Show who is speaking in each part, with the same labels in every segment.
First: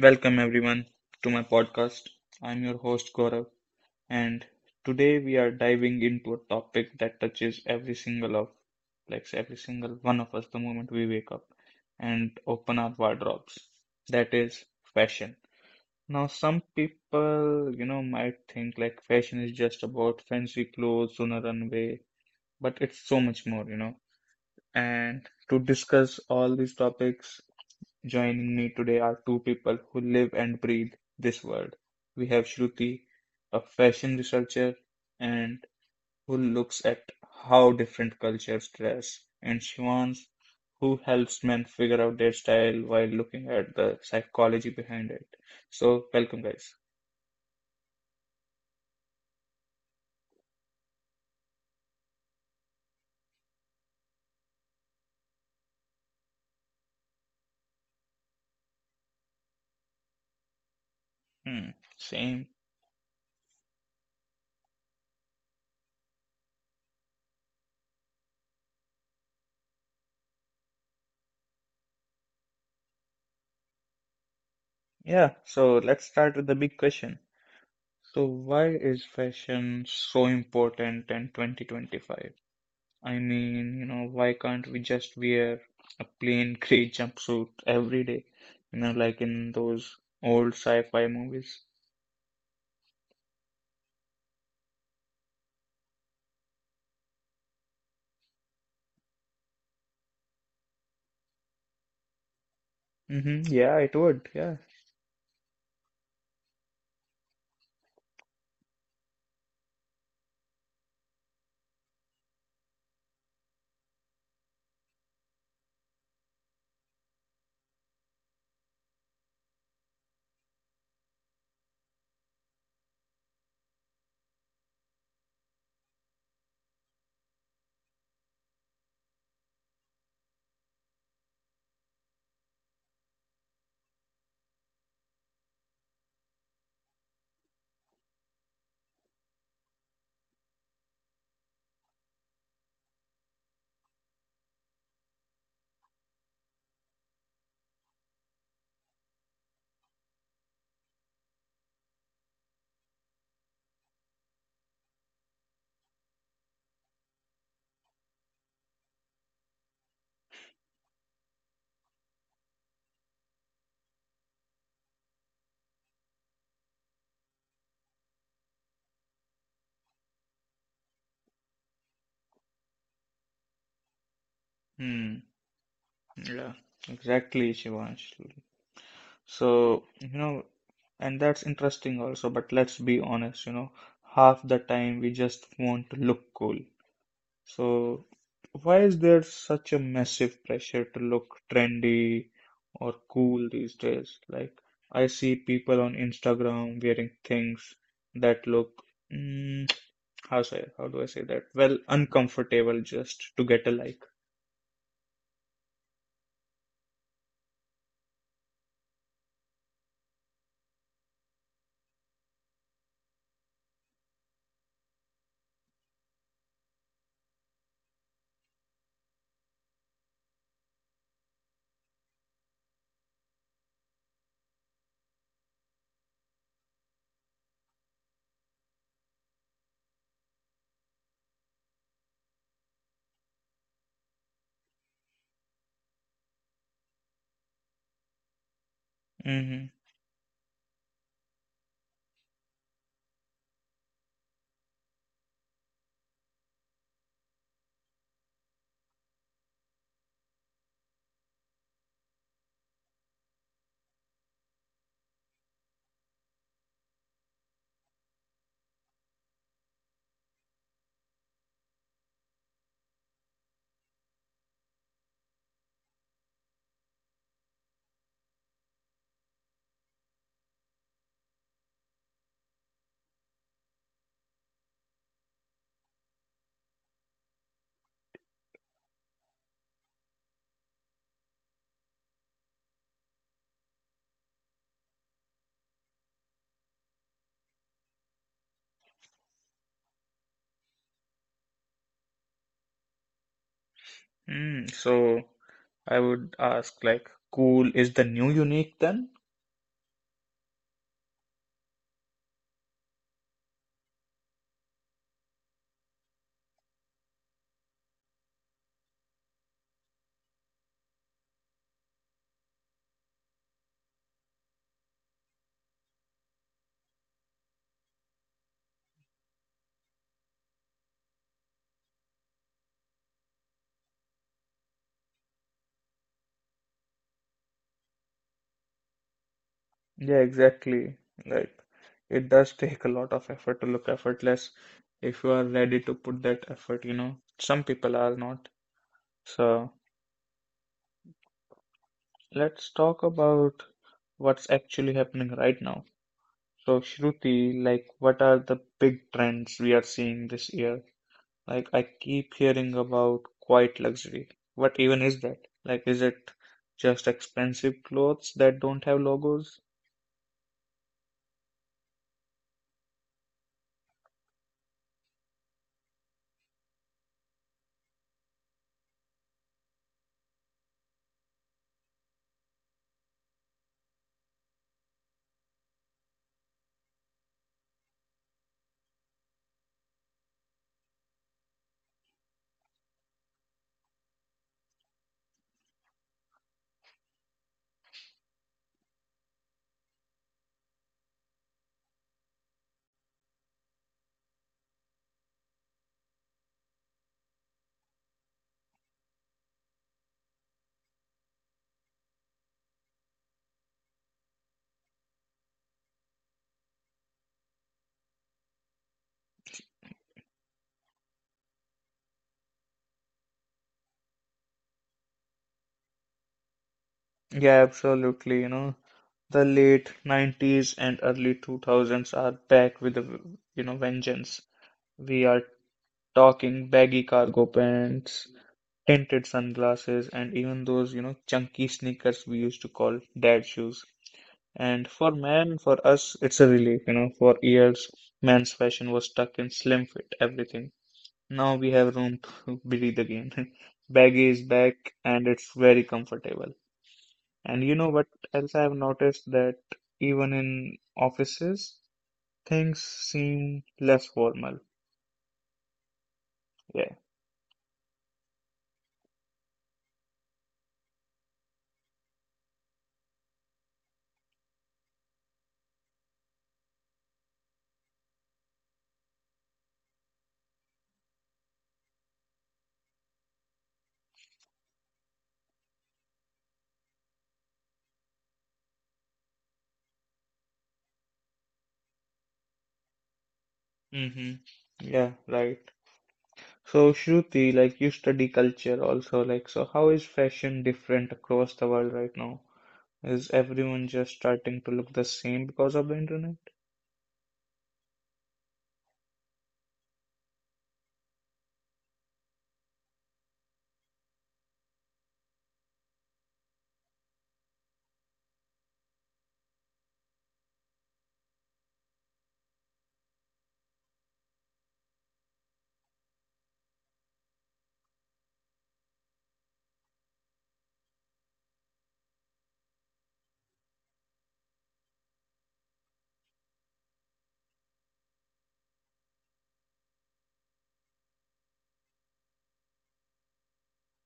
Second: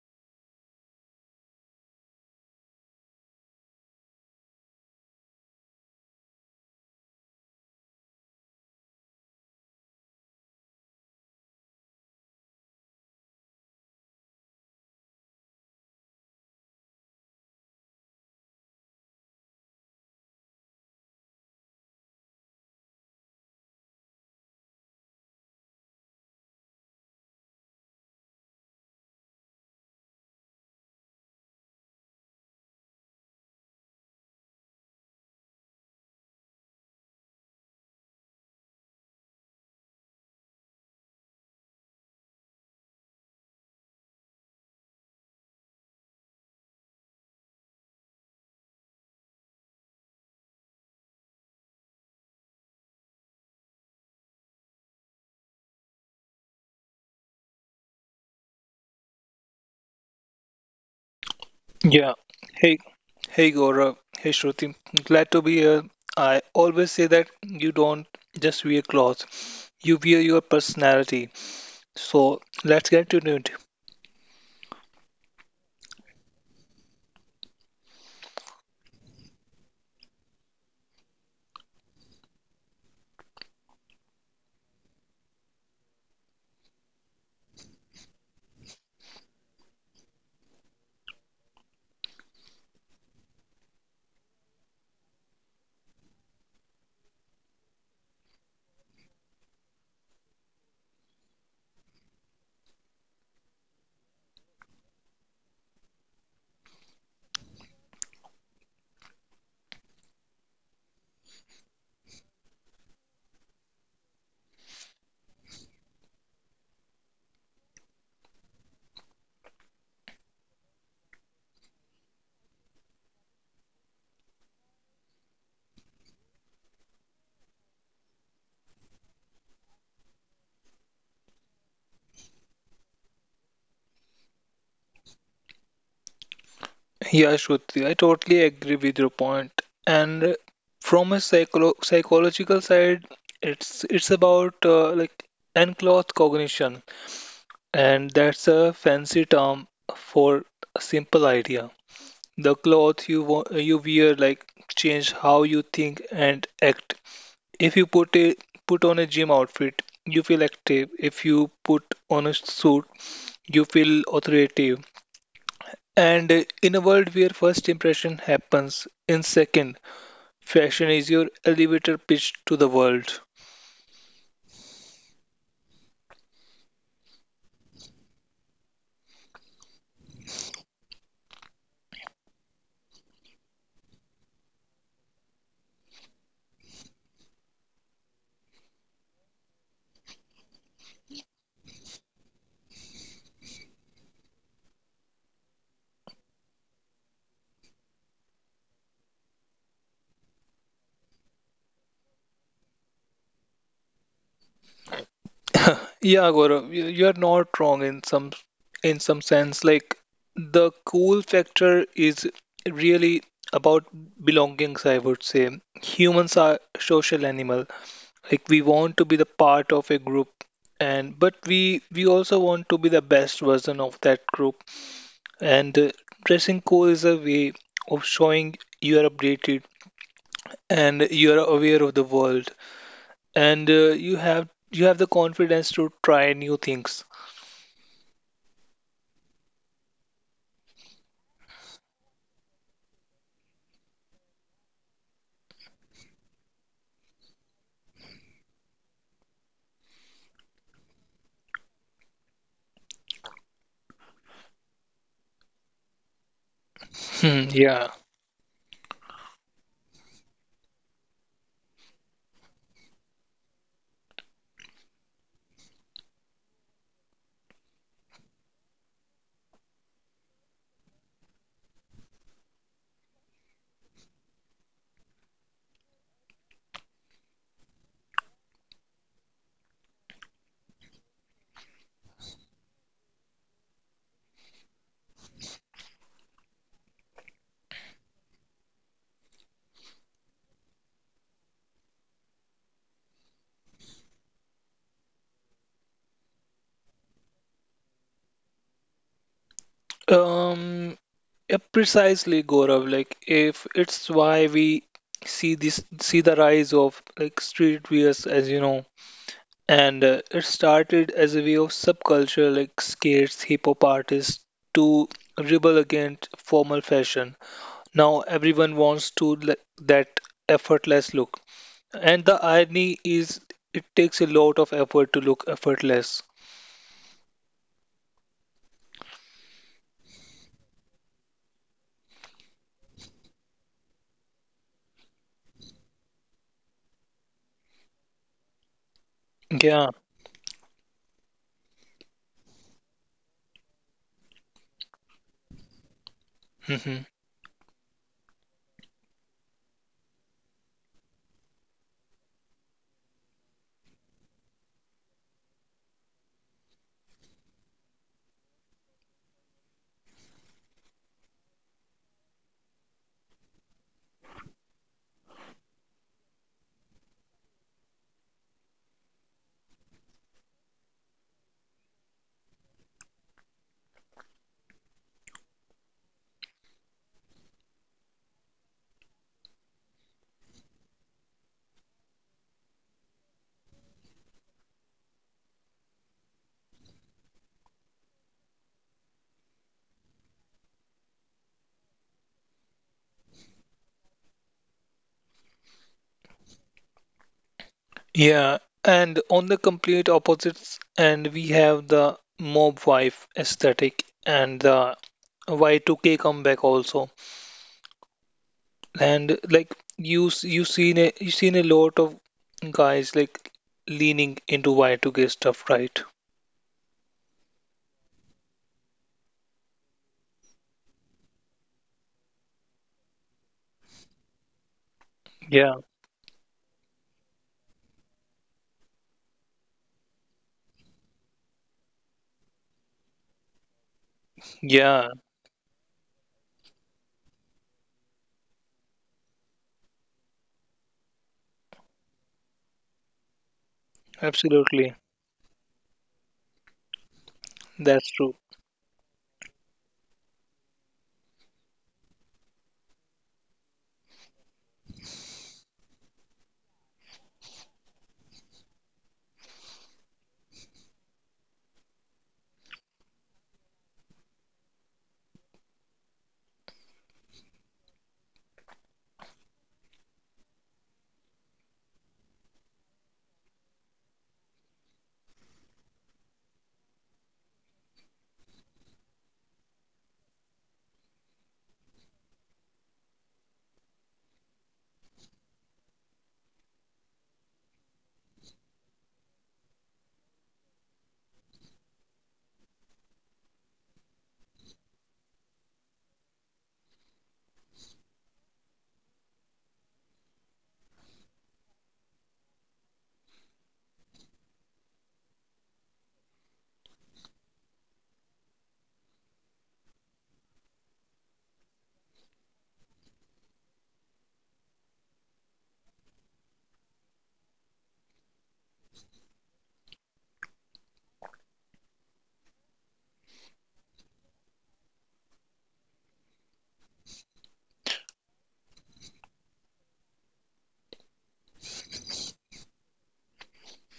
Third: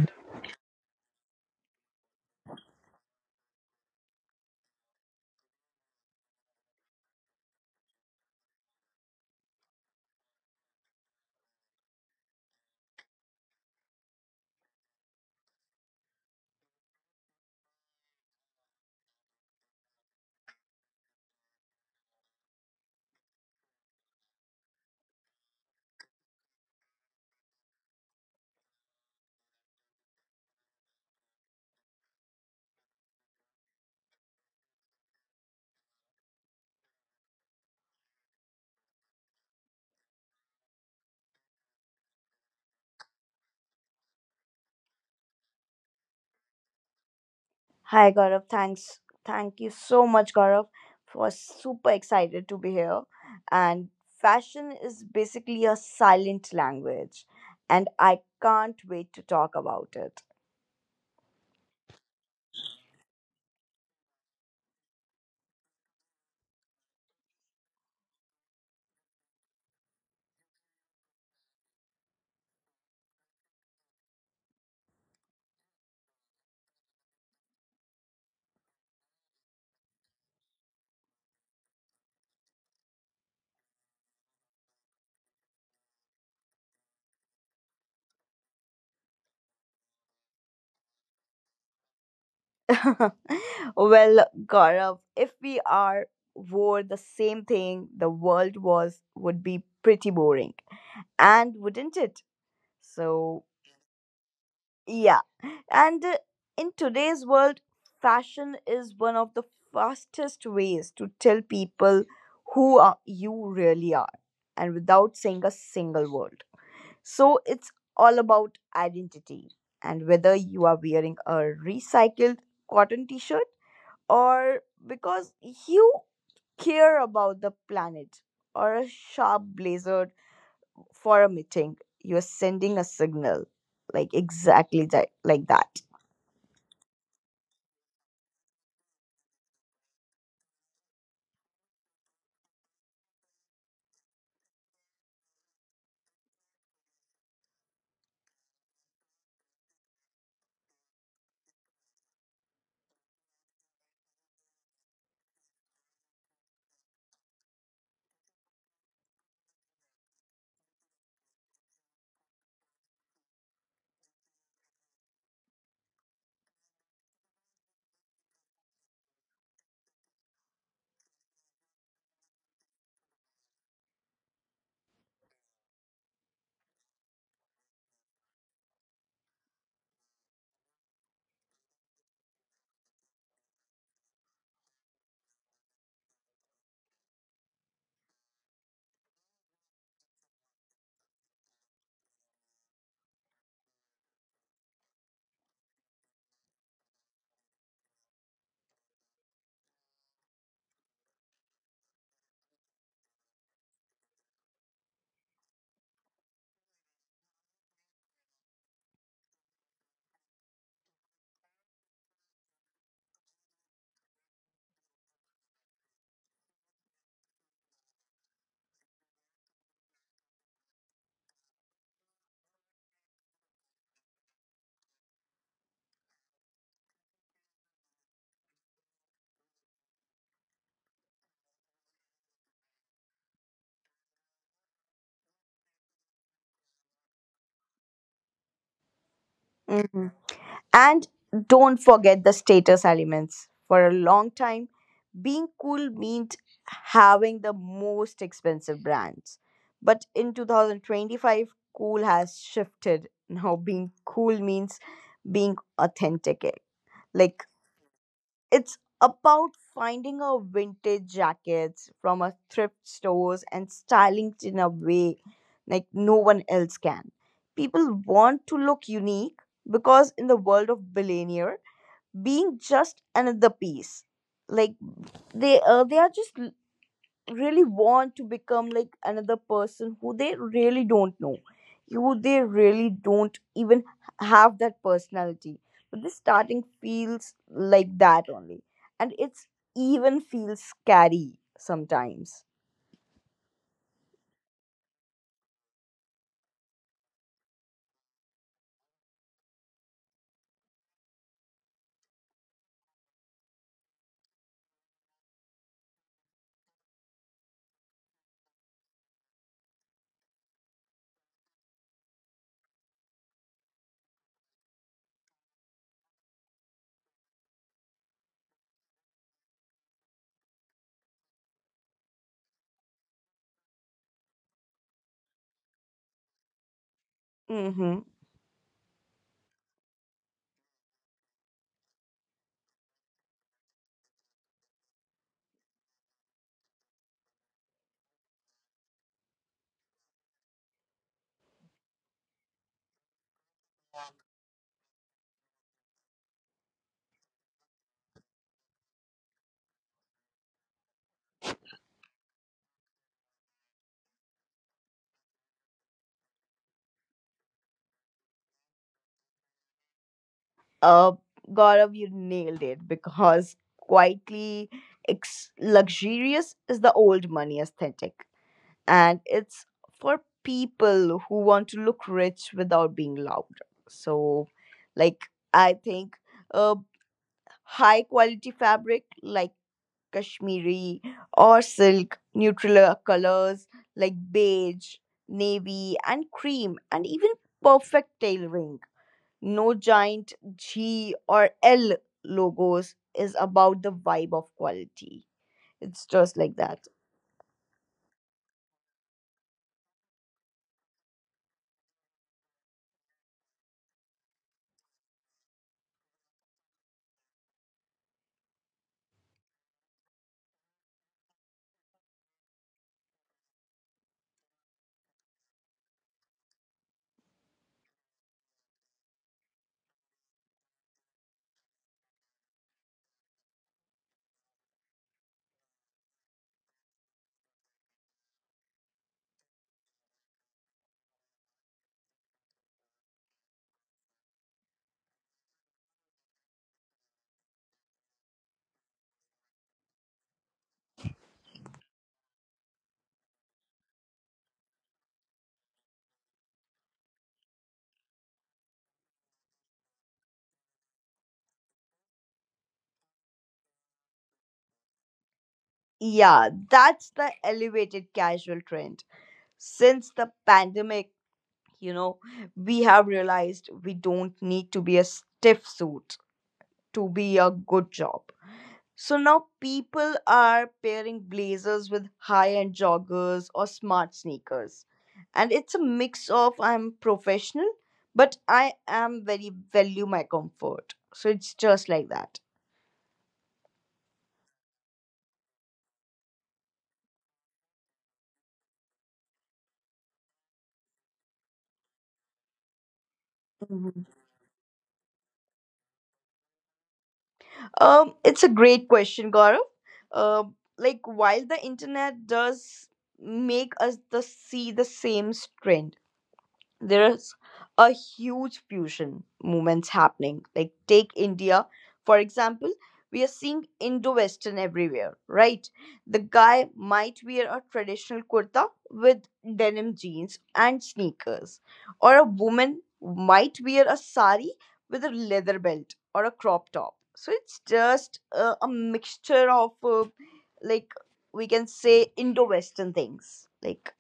Speaker 1: Welcome everyone to my podcast. I'm your host Gaurav, and today we are diving into a topic that touches like every single one of us the moment we wake up and open our wardrobes. That is fashion. Now, some people, might think like fashion is just about fancy clothes on a runway, but it's so much more. And to discuss all these topics, joining me today are two people who live and breathe this world. We have Shruti, a fashion researcher and who looks at how different cultures dress, and Shivans, who helps men figure out their style while looking at the psychology behind it. So, welcome, guys.
Speaker 2: Hi Gaurav, thanks. Thank you so much, Gaurav. Was super excited to be here. And fashion is basically a silent language, and I can't wait to talk about it.
Speaker 1: Hmm,
Speaker 3: Yeah.
Speaker 1: same.
Speaker 3: Hey, hey Gaurav. Hey Shruti. Glad to be here. I always say that you don't just wear clothes, you wear your personality. So let's get to it.
Speaker 1: Yeah, so let's start with the big question. So, why is fashion so important in 2025? I mean, why can't we just wear a plain gray jumpsuit every day? You know, like in those old sci-fi movies.
Speaker 2: Well, Gaurav, if we are wore the same thing, the world was would be pretty boring, and wouldn't it?
Speaker 1: Hmm.
Speaker 2: So
Speaker 1: Yeah, it would. Yeah.
Speaker 2: yeah. And In today's world, fashion is one of the fastest ways to tell people who are, you really are and without saying a single word. So it's all about identity and whether you are wearing a recycled cotton t shirt or because you care about the planet or a sharp blazer for a meeting, you're sending a signal like exactly that, like that.
Speaker 3: Yeah, Shruti, I totally agree with your point. And from a psychological side, it's about like unclothed cognition, and that's a fancy term for a simple idea. The cloth you you wear like change how you think and act. If you put on a gym outfit, you feel active. If you put on a suit, you feel authoritative. And in a world where first impression happens in second, fashion is your elevator pitch to the world.
Speaker 1: Hmm. Yeah, exactly, Shivansh. So, and that's interesting also, but let's be honest, half the time we just want to look cool. So, why is there such a massive pressure to look trendy or cool these days? Like, I see people on Instagram wearing things that look, mm, how say, how do I say that? Well, uncomfortable just to get a like.
Speaker 3: Yeah, Gaurav, you're not wrong in some sense. Like the cool factor is really about belongings, I would say. Humans are social animal. Like we want to be the part of a group, and but we also want to be the best version of that group. And dressing cool is a way of showing you are updated and you are aware of the world, and you have the confidence to try new things.
Speaker 1: Hmm.
Speaker 2: Mhm. And don't forget the status elements. For a long time, being cool meant having the most expensive brands. But in 2025, cool has shifted. Now, being cool means being authentic. Like
Speaker 3: Hmm, yeah.
Speaker 2: it's about finding a vintage jackets from a thrift stores and styling it in a way like no one else can. People want to look unique because in the world of billionaire, being just another piece, like they are just really want to become like another person who they really don't know who they really don't even have that personality but this starting feels like that only and it's even feels scary sometimes.
Speaker 1: Mm, so, I would ask, like, cool is the new unique then?
Speaker 3: Um, yeah, precisely, Gaurav. Like, if it's why we see the rise of like street wears, as you know, and it started as a way of subculture, like skates, hip hop artists, to rebel against formal fashion. Now everyone wants to like that effortless look, and the irony is, it takes a lot of effort to look effortless.
Speaker 2: Mm-hmm.
Speaker 1: Yeah, exactly. Like it does take a lot of effort to look effortless if you are ready to put that effort. Some people are not. So
Speaker 3: Yeah.
Speaker 1: let's talk about what's actually happening right now. So
Speaker 3: Mm-hmm.
Speaker 1: Shruti, like what are the big trends we are seeing this year? Like I keep hearing about quiet luxury. What even is that? Like is it just expensive clothes that don't have logos?
Speaker 2: Uh, Gaurav, you nailed it because quietly ex- luxurious is the old money aesthetic. And it's for people who want to look rich without being loud. So, like, I think uh, high quality fabric like Kashmiri or silk, neutral colors like beige, navy, and cream, and even perfect tailoring. No giant G or L logos is about the vibe of quality. It's just like that.
Speaker 3: Yeah, and on the complete opposites, and we have the mob wife aesthetic and the Y2K comeback also. And like you seen a lot of guys like leaning into Y2K stuff, right?
Speaker 1: Yeah, absolutely. You know, the late 90s and early 2000s are back with vengeance. We are
Speaker 3: Yeah,
Speaker 1: talking baggy cargo pants, tinted sunglasses, and even those, chunky sneakers we used to call dad shoes. And
Speaker 3: yeah,
Speaker 1: for men, for us, it's a relief, you know. For years, men's fashion was stuck in slim fit everything. Now we have room to breathe again. Baggy is back
Speaker 3: absolutely.
Speaker 1: and it's very comfortable. And you know what
Speaker 3: That's true.
Speaker 1: else I've noticed that even in offices, things seem less formal.
Speaker 2: Yeah,
Speaker 1: Yeah.
Speaker 2: that's the elevated casual trend. Since the pandemic, you know, we have realized we don't need to be a stiff suit to be a good job. So now people are pairing blazers with high end joggers or smart sneakers. And it's a mix of I'm professional, but I am very value my comfort. So it's just like that.
Speaker 1: Mm-hmm. Yeah, right. So Shruti, like you study culture also, like so how is fashion different across the world right now? Is everyone just starting to look the same because of the internet?
Speaker 2: It's a great question, Gaurav. Uh, like while the internet does make us the see the same trend, there's a huge fusion movements happening like take india for example. We are seeing indo-western everywhere, right? The guy might wear a traditional kurta with denim jeans and sneakers or a woman might wear a sari with a leather belt or a crop top. So it's just a mixture of like we can say indo-western things like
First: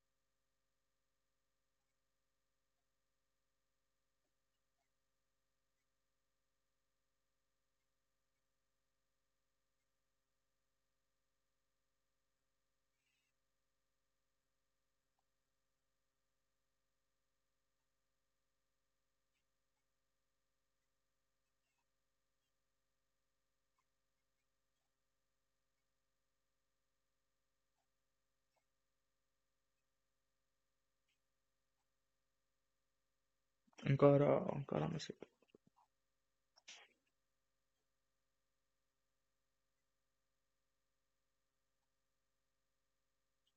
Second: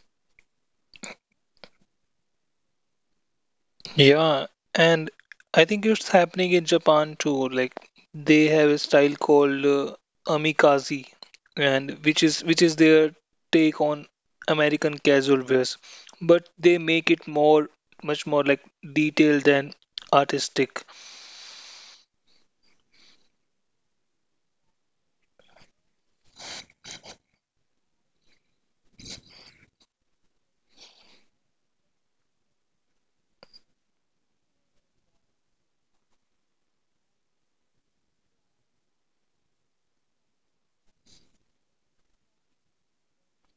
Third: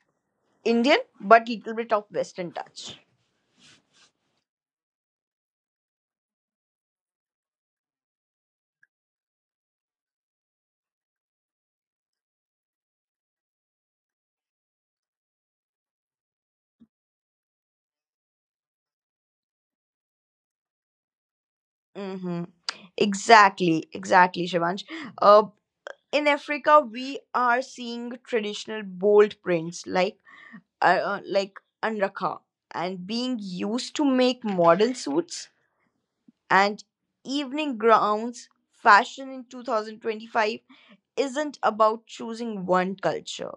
Speaker 2: indian but little bit of western touch.
Speaker 3: Yeah, and I think it's happening in Japan too. Like they have a style called amikaze, and which is their take on American casual wears, but they make it more much more like detailed and artistic.
Speaker 2: Mm-hmm. Exactly, exactly, Shivansh. Uh, in Africa, we are seeing traditional bold prints like anrakha and being used to
Speaker 1: Ankara,
Speaker 2: make
Speaker 1: Ankara
Speaker 2: model
Speaker 1: message.
Speaker 2: suits and evening gowns. Fashion in 2025 isn't about choosing one culture,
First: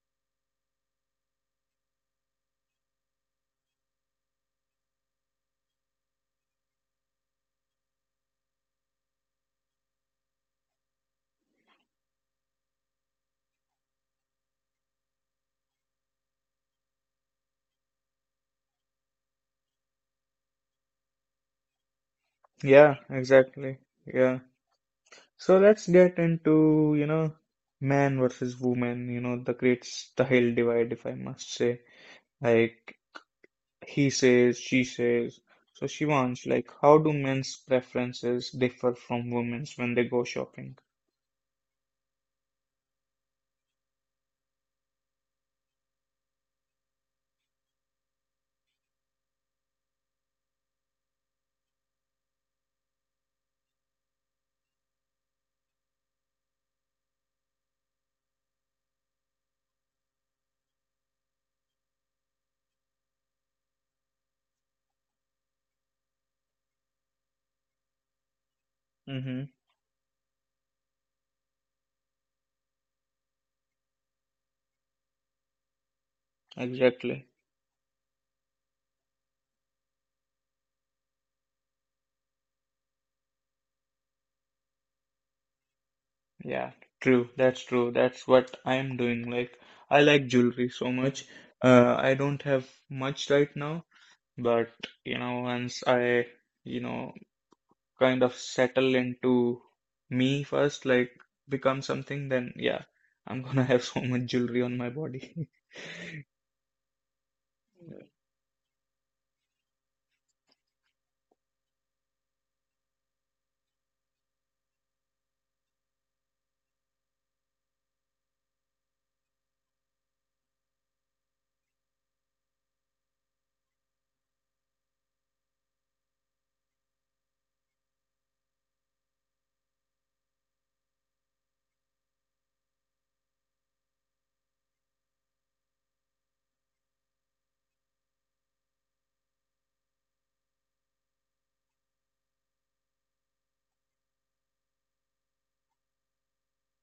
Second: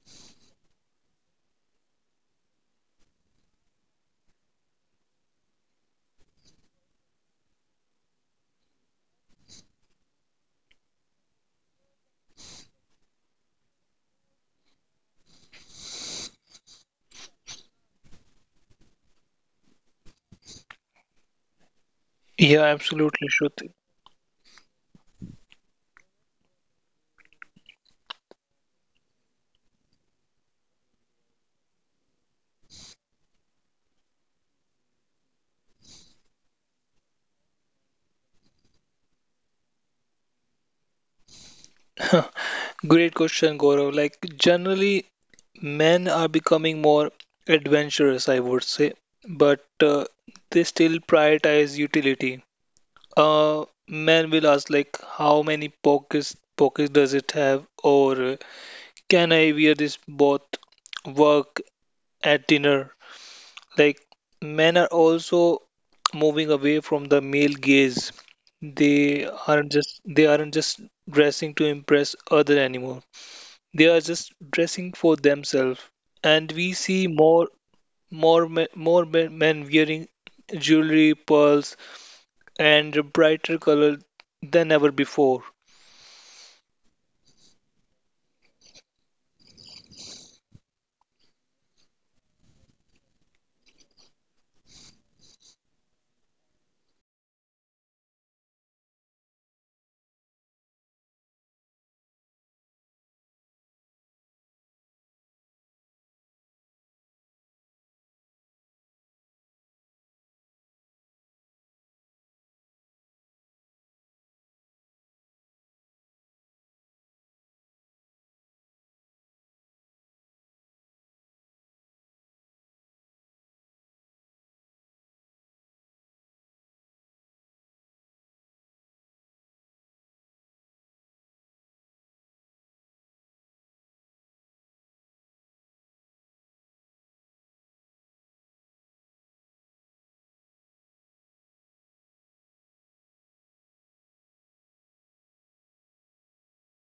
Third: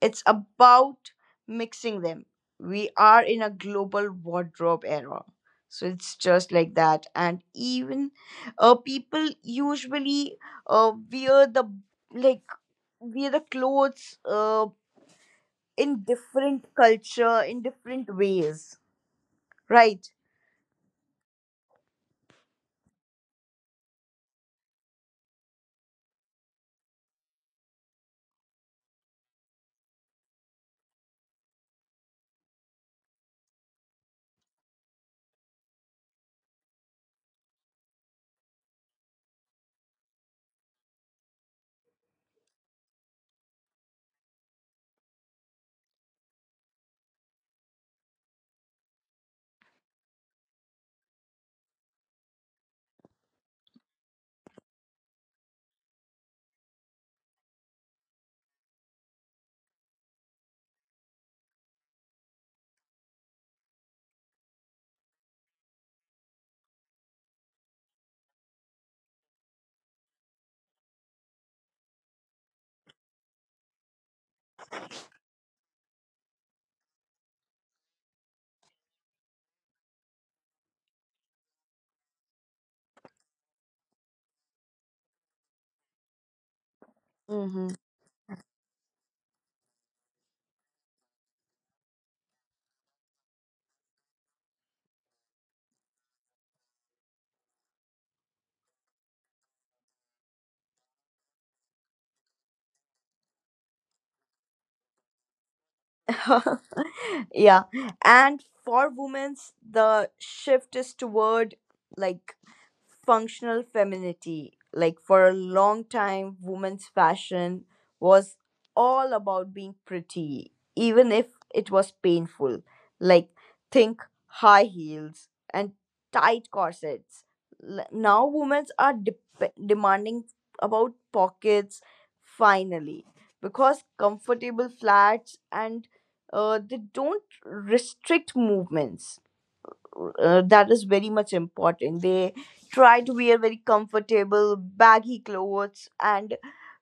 Speaker 2: it's about mixing them. We are in a global wardrobe era. So it's just like that. And even People usually wear the like wear the clothes in different culture in different ways, right?
Speaker 3: Yeah,
Speaker 1: Yeah,
Speaker 3: absolutely, Shruti.
Speaker 1: exactly. Yeah. So let's get into, man versus woman, the great Sahil divide, if I must say. Like he says, she says. So Shivansh, like how do men's preferences differ from women's when they go shopping?
Speaker 3: Great question, Gaurav. Like generally, men are becoming more adventurous, I would say, but they still prioritize utility. Man will ask like how many pockets does it have or can I wear this both work at dinner? Like men are also moving away from the male gaze. They
Speaker 1: Mm-hmm.
Speaker 3: aren't just they aren't just dressing to impress other anymore. They are just dressing for themselves. And we see
Speaker 1: Exactly.
Speaker 3: more men wearing jewelry, pearls, and brighter color than ever before.
Speaker 1: Yeah, true. That's
Speaker 2: Mm-hmm.
Speaker 1: true. That's what I'm doing. Like I like jewelry so much. I don't have much right now, but once I, you know, kind of settle into me first, like become something, then yeah, I'm gonna have so much jewelry on my body.
Speaker 2: Yeah, and for women's the shift is toward like functional femininity. Like for a long time, women's fashion was all about being pretty, even if it was painful. Like think high heels and tight corsets. Now women are dep demanding about pockets finally because comfortable flats and they don't restrict movements, that is very much important. They try to wear very comfortable, baggy clothes, and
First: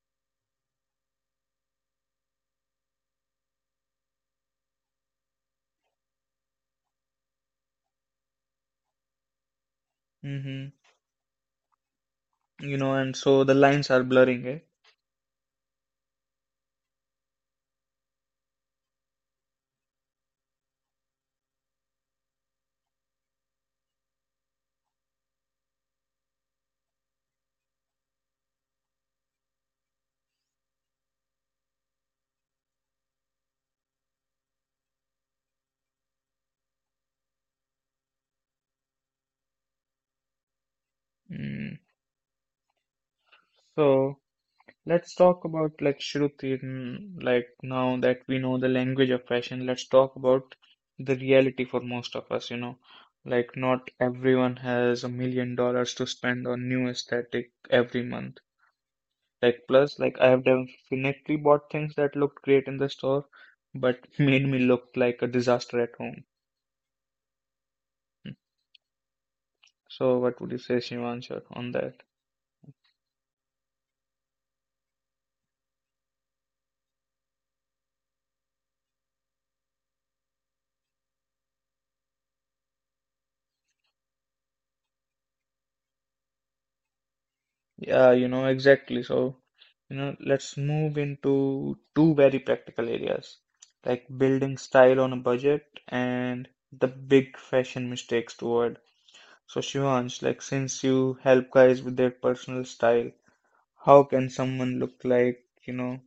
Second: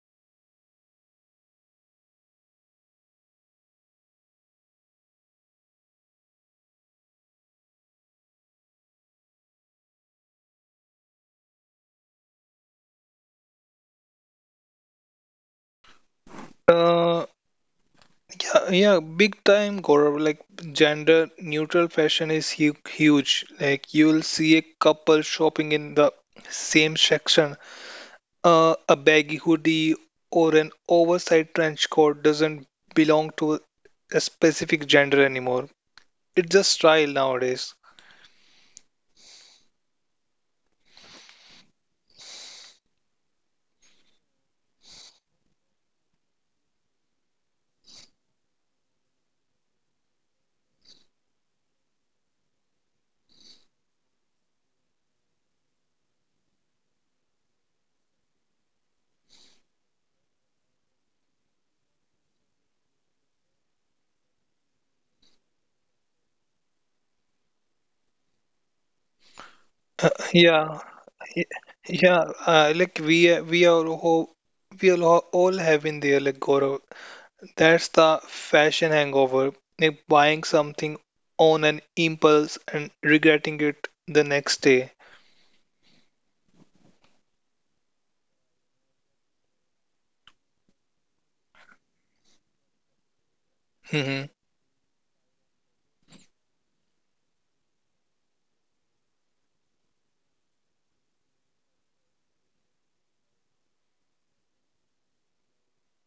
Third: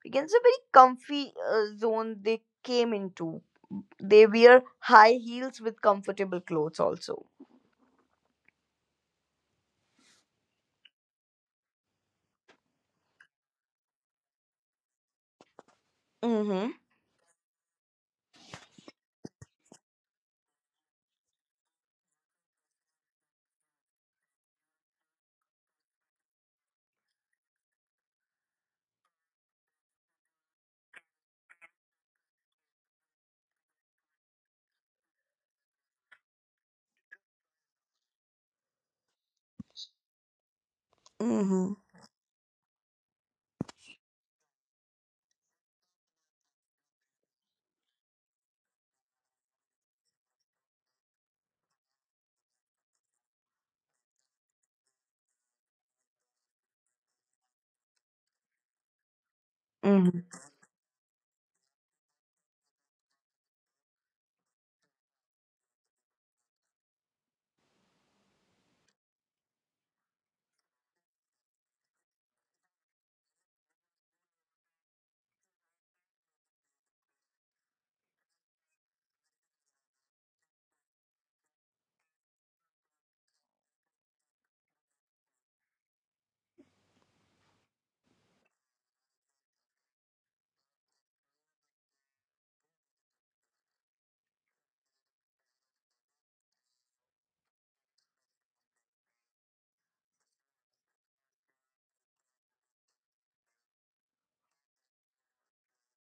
Speaker 2: we can say very comfy zone they came into. They wear high heels with comfortable clothes also.
Speaker 1: Mm-hmm. You know, and so the lines are blurring, eh?
Speaker 2: Mm-hmm.
Speaker 3: Uh, yeah, yeah, big time, Gaurav. Like gender neutral fashion is hu huge. Like you'll see a couple shopping in the same section. A baggy hoodie or an oversized trench coat doesn't belong to a specific gender anymore. It's just style nowadays.
Speaker 2: Mm-hmm.
Speaker 1: Mm. So let's talk about like Shruti, mm, like now that we know the language of fashion, let's talk about the reality for most of us, you know. Like not everyone has $1 million to spend on new aesthetic every month. Like plus, like I have definitely bought things that looked great in the store, but made me look like a disaster at home. So what would you say,
Speaker 3: Yeah,
Speaker 1: Shivanshu,
Speaker 3: y-
Speaker 1: on that?
Speaker 3: yeah. Like we are all have been there, like Gaurav. That's the fashion hangover, like buying something on an impulse and regretting it the next day.
Speaker 1: Yeah, exactly. So, let's move into two very practical areas, like
Speaker 3: Mhm.
Speaker 1: building style on a budget and the big fashion mistakes to avoid. So, Shivansh, like since you help guys with their personal style, how can someone look like,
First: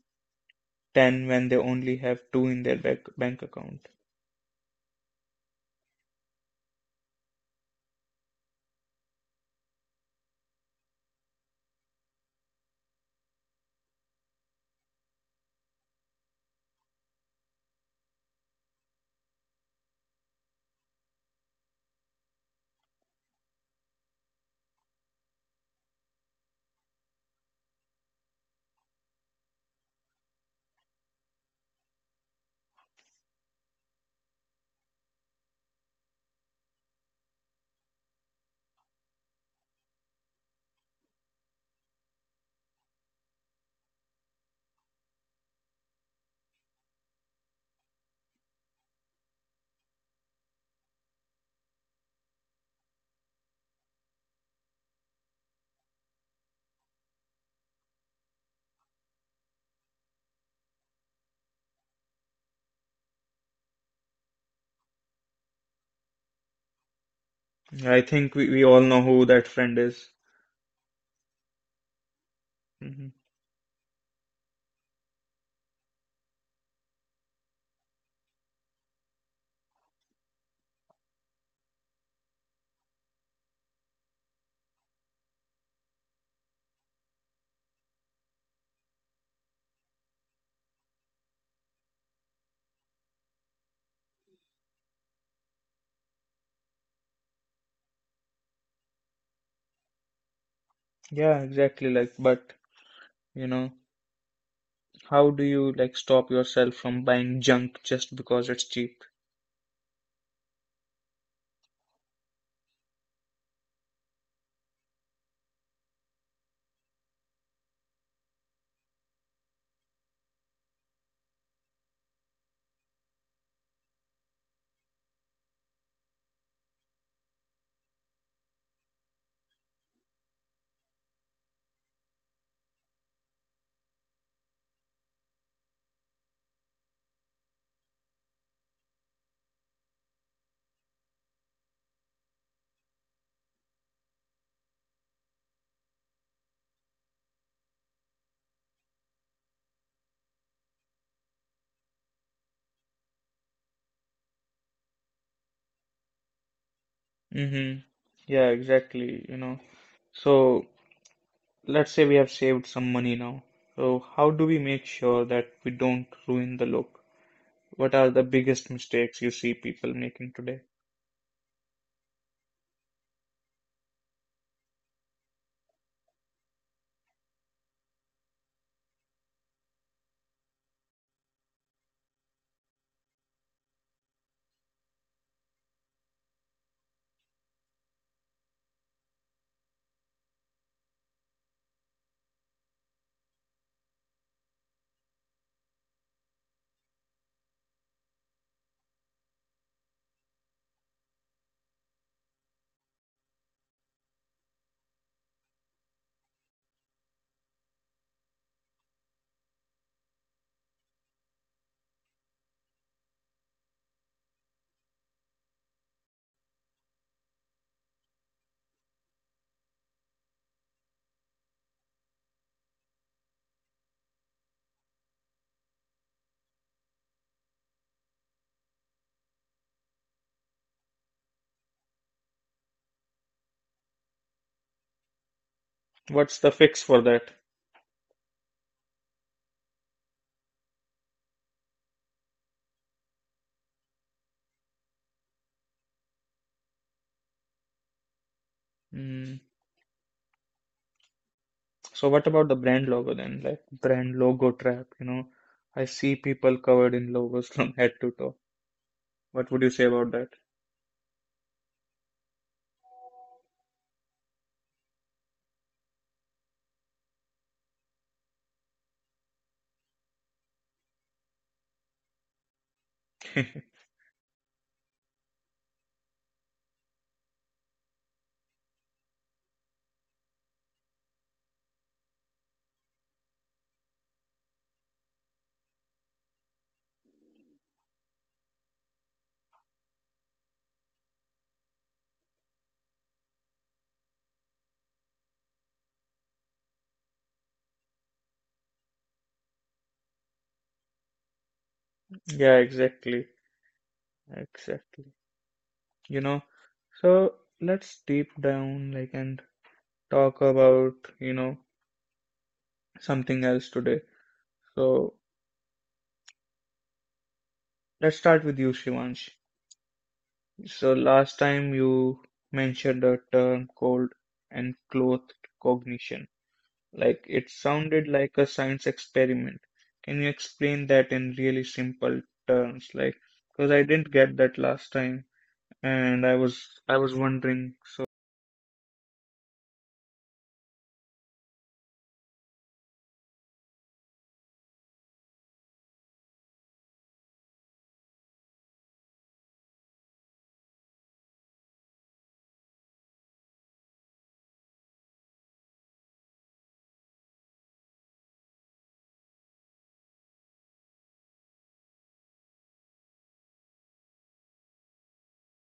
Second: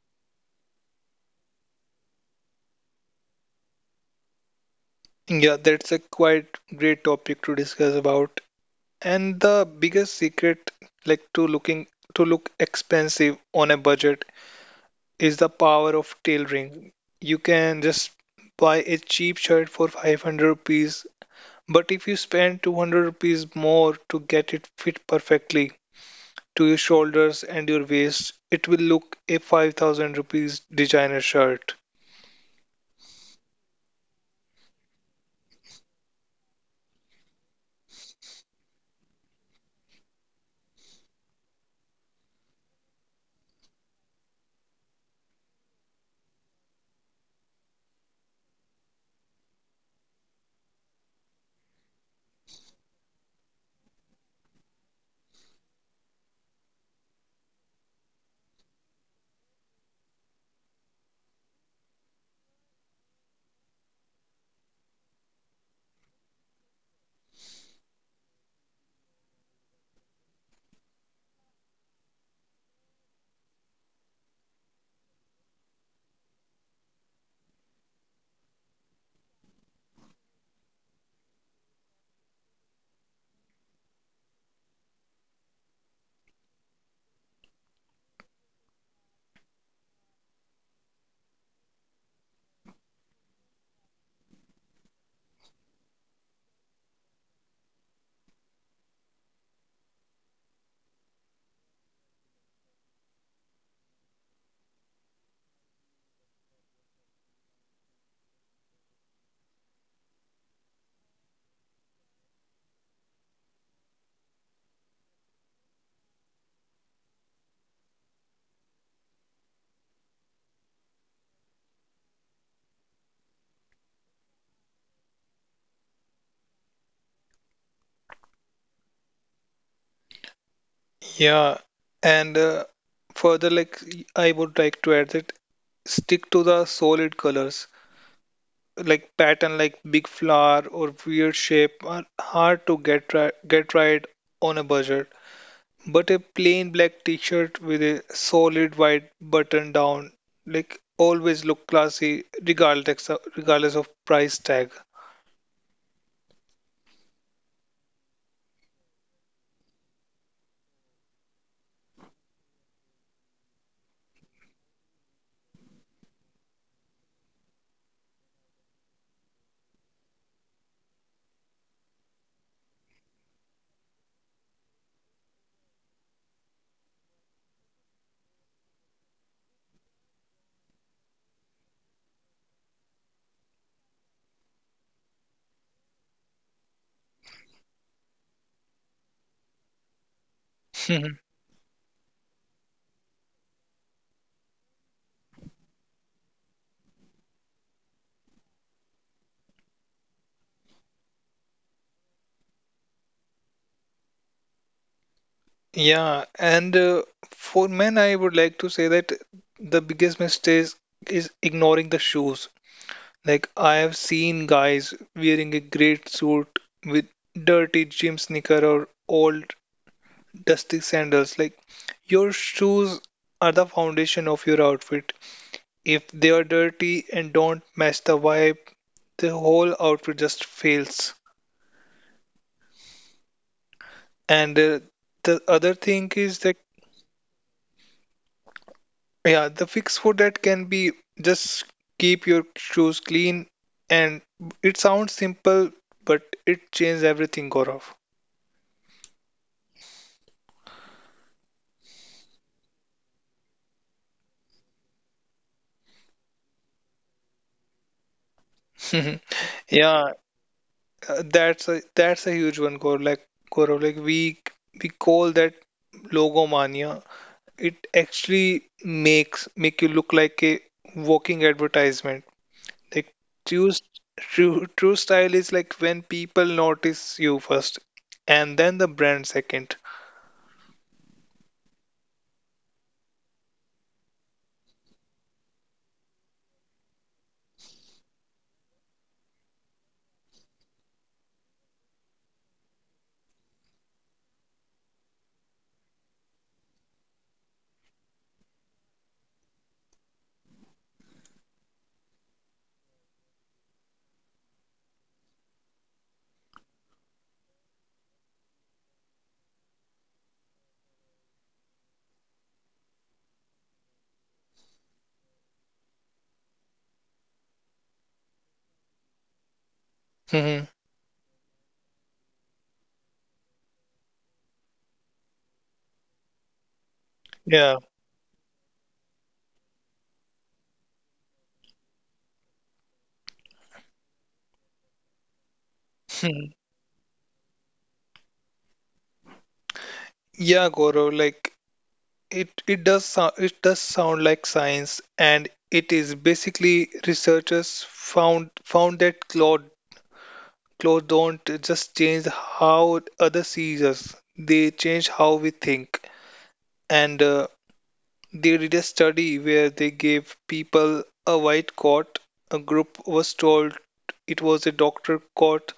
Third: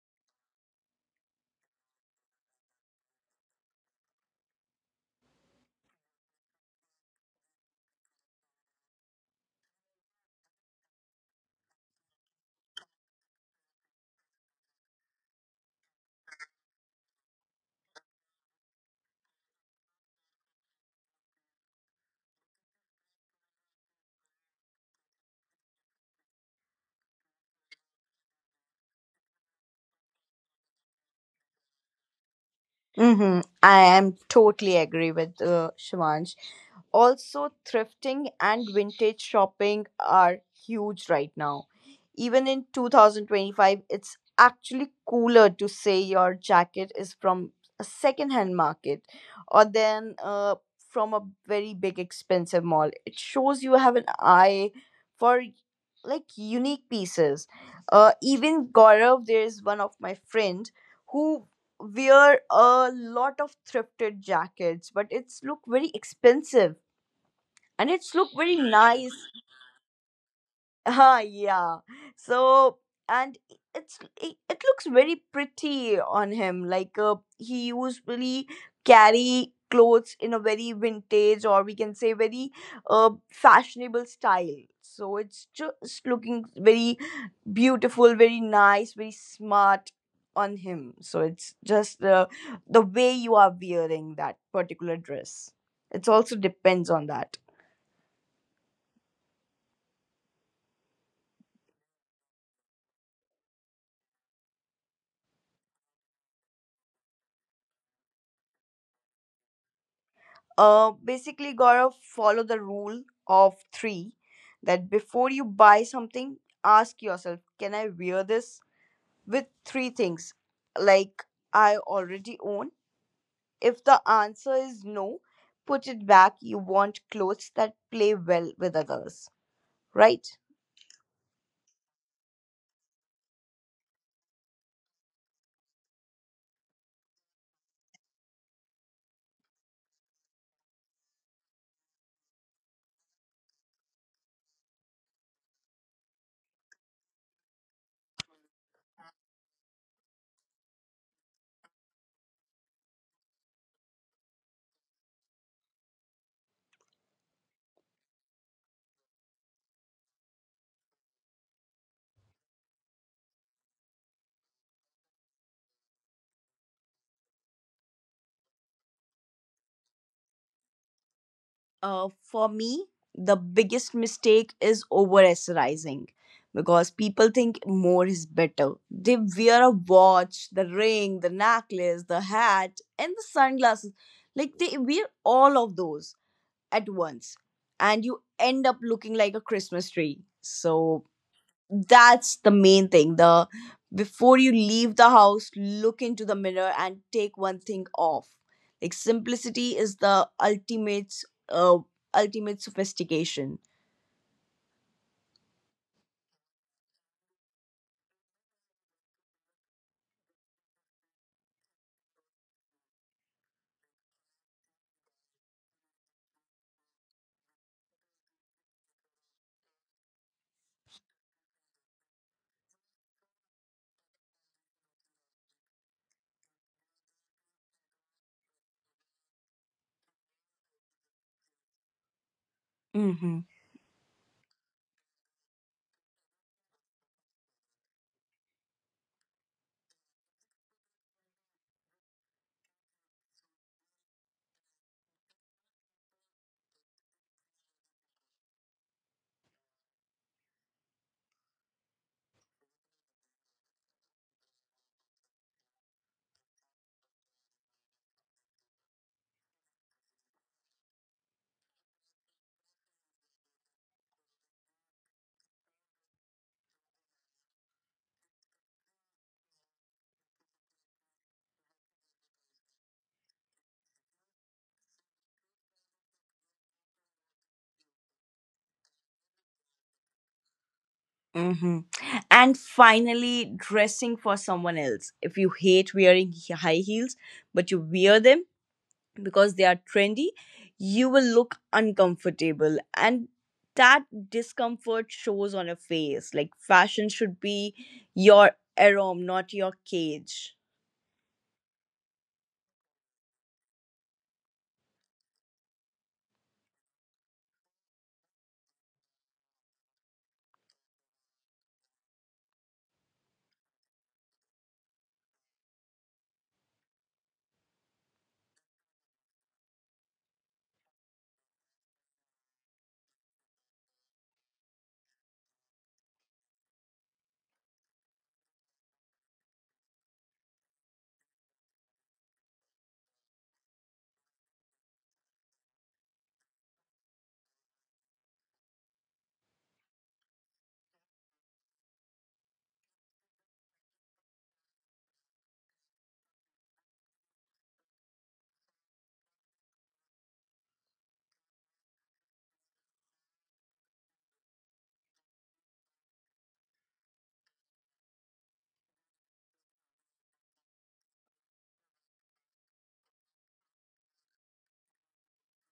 Speaker 1: 10 when they only have two in their bank account?
Speaker 3: Yeah, that's a quite great topic to discuss about. And the biggest secret, like to look expensive on a budget, is the power of tailoring. You can just buy a cheap shirt for 500 rupees, but if you spend 200 rupees more to get it fit perfectly, to your shoulders and your waist, it will look a 5,000 rupees designer shirt.
Speaker 2: Mm-hmm. I am totally agree with Shivansh. Also, thrifting and vintage shopping are huge right now. Even in 2025, it's actually cooler to say your jacket is from a second-hand market or then from a very big expensive mall. It shows you have an eye for like unique pieces. Even Gaurav, there is one of my friend who wear a lot of thrifted jackets, but it's look very expensive and
Speaker 1: I
Speaker 2: it's look
Speaker 1: think
Speaker 2: very
Speaker 1: we all know
Speaker 2: nice.
Speaker 1: who that friend is.
Speaker 2: Ah, yeah. So,
Speaker 1: Hmm.
Speaker 2: and it looks very pretty on him. Like he usually carry clothes in a very vintage or we can say very fashionable style. So it's just looking very beautiful, very nice, very smart on him. So it's just the way you are wearing that particular dress. It also depends on that.
Speaker 1: Yeah, exactly. Like, but, you know, how do you like stop yourself from buying junk just because it's cheap?
Speaker 2: Basically, gotta follow the rule of three that before you buy something, ask yourself, can I wear this with three things like I already own? If the answer is no, put it back. You want clothes that play well with others, right?
Speaker 3: Yeah, and further, like I would like to add that stick to the solid colors. Like pattern like big flower or weird shape are hard to get right on a budget. But a plain black t-shirt with a solid white button down like always look classy regardless of price tag.
Speaker 1: Mm-hmm. Yeah, exactly, you know. So let's say we have saved some money now. So how do we make sure that we don't ruin the look? What are the biggest mistakes you see people making today?
Speaker 2: For me, the biggest mistake is over accessorizing because people think more is better. They wear a watch, the ring, the necklace, the hat, and the sunglasses. Like they wear all of those at once, and you end up looking like a Christmas tree. So that's the main thing. The before you leave the house look into the mirror and take one thing off like simplicity is the ultimate uh, ultimate sophistication.
Speaker 3: Yeah, and for men, I would like to say that the biggest mistake is ignoring the shoes. Like, I have seen guys wearing a great suit with dirty gym sneaker or old dusty sandals. Like, your shoes are the foundation of your outfit. If they are dirty and don't match the vibe, the whole outfit just fails.
Speaker 2: Mm-hmm.
Speaker 3: And the other thing
Speaker 1: What's the
Speaker 3: is that
Speaker 1: fix for that?
Speaker 3: yeah, the fix for that can be just keep your shoes clean, and it sounds simple, but it changes everything, Gaurav.
Speaker 1: Mm. So what about the brand logo then? Like brand logo trap, you know? I see people covered in logos from head to toe. What would you say about
Speaker 3: Yeah,
Speaker 1: that?
Speaker 3: that's a huge one, Gaurav. Like Gaurav, like we call that logomania. It actually make you look like a walking advertisement. Like true s- true true style is like when people notice you first, and then the brand second.
Speaker 2: Mm-hmm. And finally, dressing for someone else. If you hate wearing high heels, but you wear them, because they are trendy, you will look uncomfortable. And that discomfort shows on your face. Like fashion should be your aroma, not your cage.
Speaker 1: Yeah, exactly. Exactly. You know, so let's deep down like and talk about something else today. So let's start with you, Shivansh.
Speaker 3: Hmm.
Speaker 1: So last time you mentioned a term called enclothed cognition. Like it
Speaker 3: Yeah.
Speaker 1: sounded like a science experiment. Can you explain that in really simple terms? Like because I didn't get that last time and i was i was wondering. So
Speaker 3: Yeah, Gaurav, like it does sound like science and it is basically researchers found found that clothes don't just change how other sees us. They change how we think. And they did a study where they gave people a white coat. A group was told it was a doctor coat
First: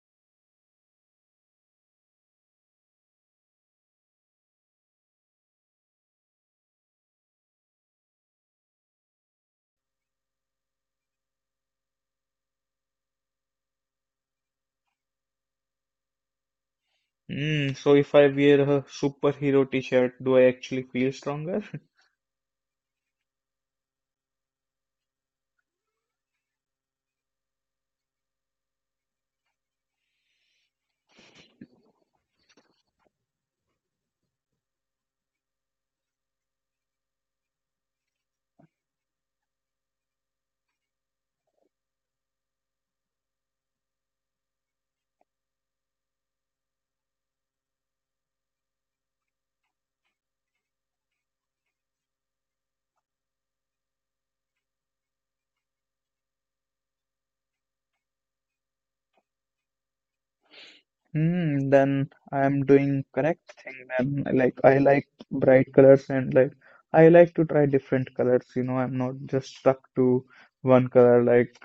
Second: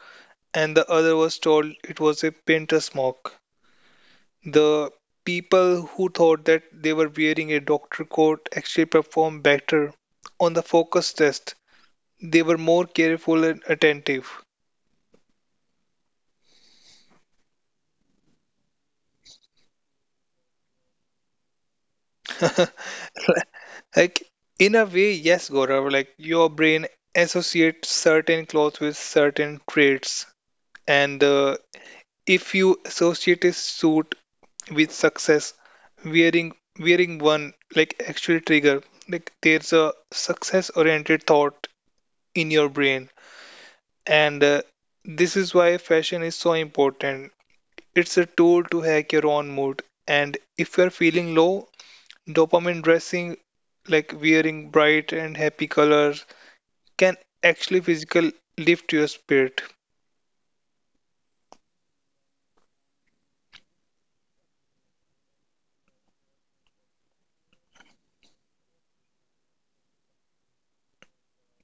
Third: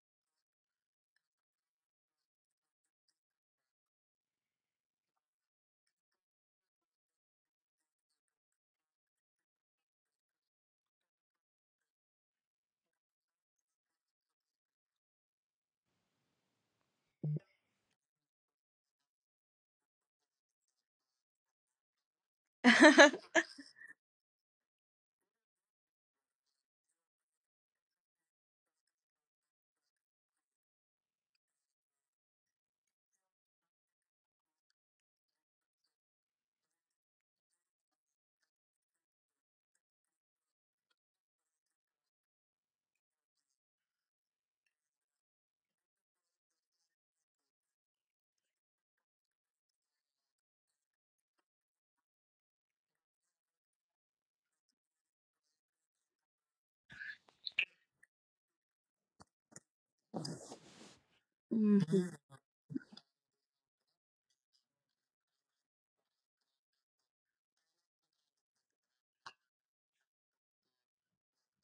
Speaker 3: and the other was told it was a painter's smock. The people who thought that they were wearing a doctor coat actually performed better on the focus test. They were more careful and attentive.
Speaker 1: hmm, so if I wear a superhero t-shirt, do I actually feel stronger?
Speaker 3: Like, in a way, yes, Gaurav, like your brain associates certain clothes with certain traits. And if you associate a suit with success, wearing wearing one like actually trigger like there's a success oriented thought in your brain. And this is why fashion is so important. It's a tool to hack your own mood. And if you're feeling low, dopamine dressing, like wearing bright and happy colors, can actually physical lift your spirit.
Speaker 1: Hmm, then
Speaker 2: Mhm.
Speaker 1: I am doing correct thing then. Like I like bright colors and like I like to try different colors, you know, I'm not just stuck to one color, like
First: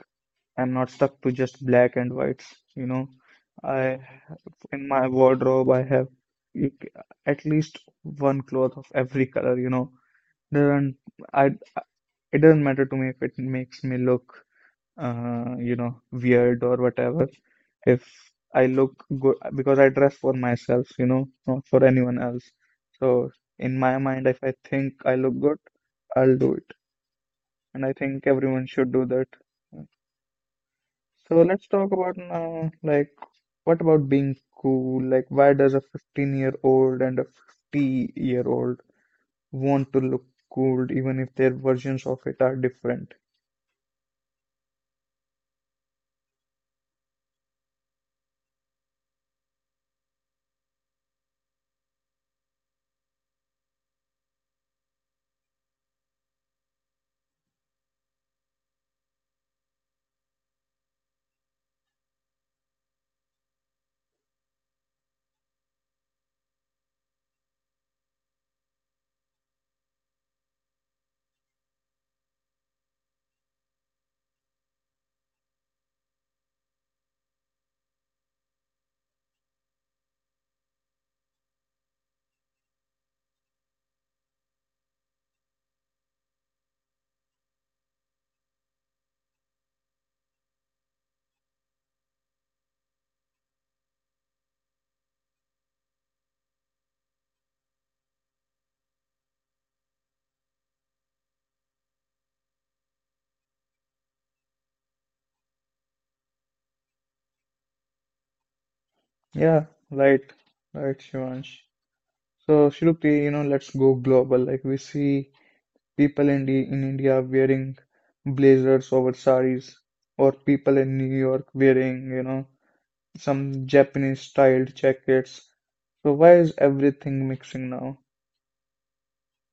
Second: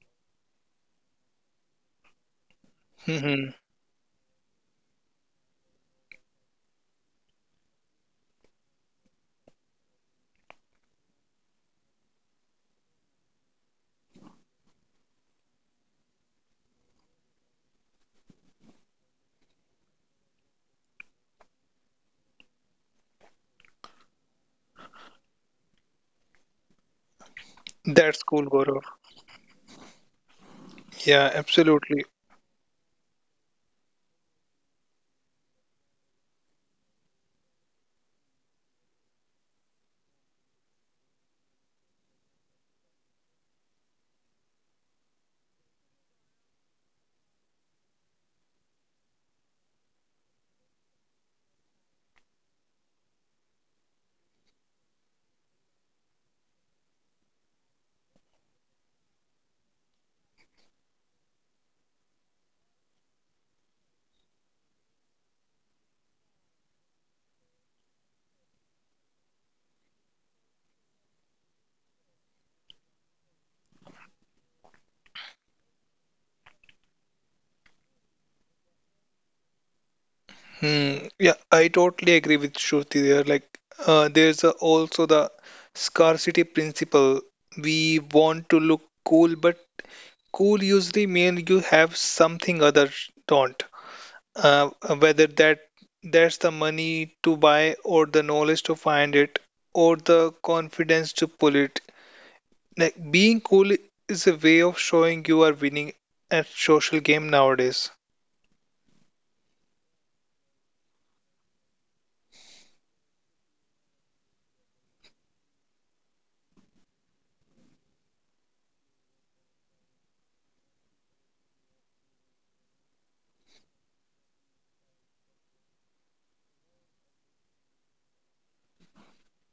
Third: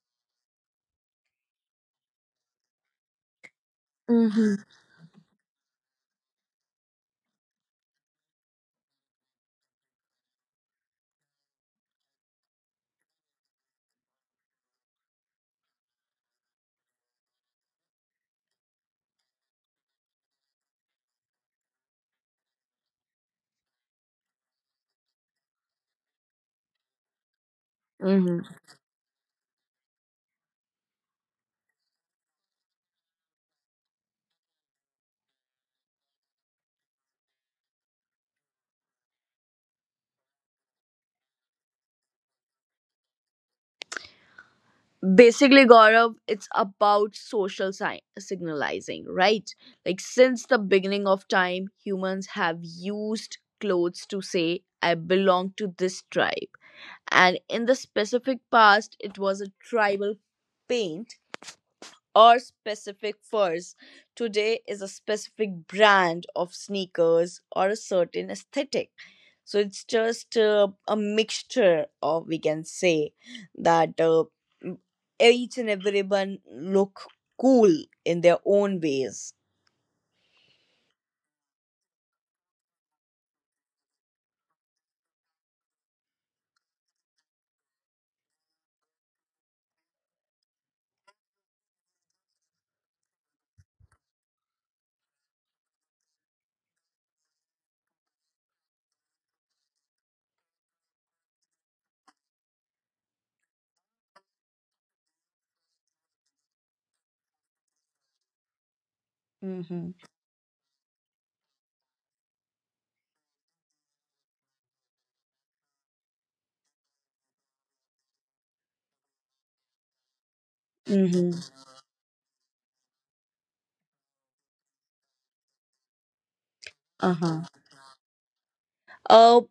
Speaker 1: I'm not stuck to just black and whites, you know.
Speaker 3: Hmm
Speaker 1: I
Speaker 2: Mhm.
Speaker 1: in my wardrobe I have you c- at least one cloth of every color, you know. Doesn't I It doesn't matter to me if it makes me look weird or whatever. If I look good, because I dress for myself, not for anyone else. So in my mind, if I think I look good, I'll do it. And I
Speaker 3: That's
Speaker 1: think
Speaker 3: cool,
Speaker 2: Mhm.
Speaker 1: everyone
Speaker 3: Gaurav.
Speaker 1: should do that.
Speaker 3: Yeah,
Speaker 1: So let's talk
Speaker 3: absolutely.
Speaker 1: about now, like, what about being cool? Like, why does a 15-year-old and a 50-year-old want to look cool, even if their versions of it are different?
Speaker 2: Basically, Gaurav, it's about social signalizing, right? Like since the beginning of time humans have used clothes to say I belong to this tribe, and in the specific past it was a tribal paint or specific furs. Today is a specific brand of sneakers or a certain aesthetic. So it's just a mixture of we can say that each and everyone look cool in their own ways.
Speaker 3: Hmm. Yeah, I totally agree with Shruti there. Like, there's a, also the scarcity principle. We want to look cool, but cool usually means you have something others don't, uh, whether that's the money to buy or the knowledge to find it or the confidence to pull it, like being cool is a way of showing you are winning at social game nowadays.
Speaker 1: Yeah,
Speaker 2: Mm-hmm.
Speaker 1: right, right, Shivansh. So Shilukti, let's go global. Like we see people in India wearing blazers over saris, or people in New York
Speaker 2: Mm-hmm.
Speaker 1: wearing, some Japanese styled jackets. So why is everything
Speaker 2: Uh-huh.
Speaker 1: mixing now?
Speaker 2: uh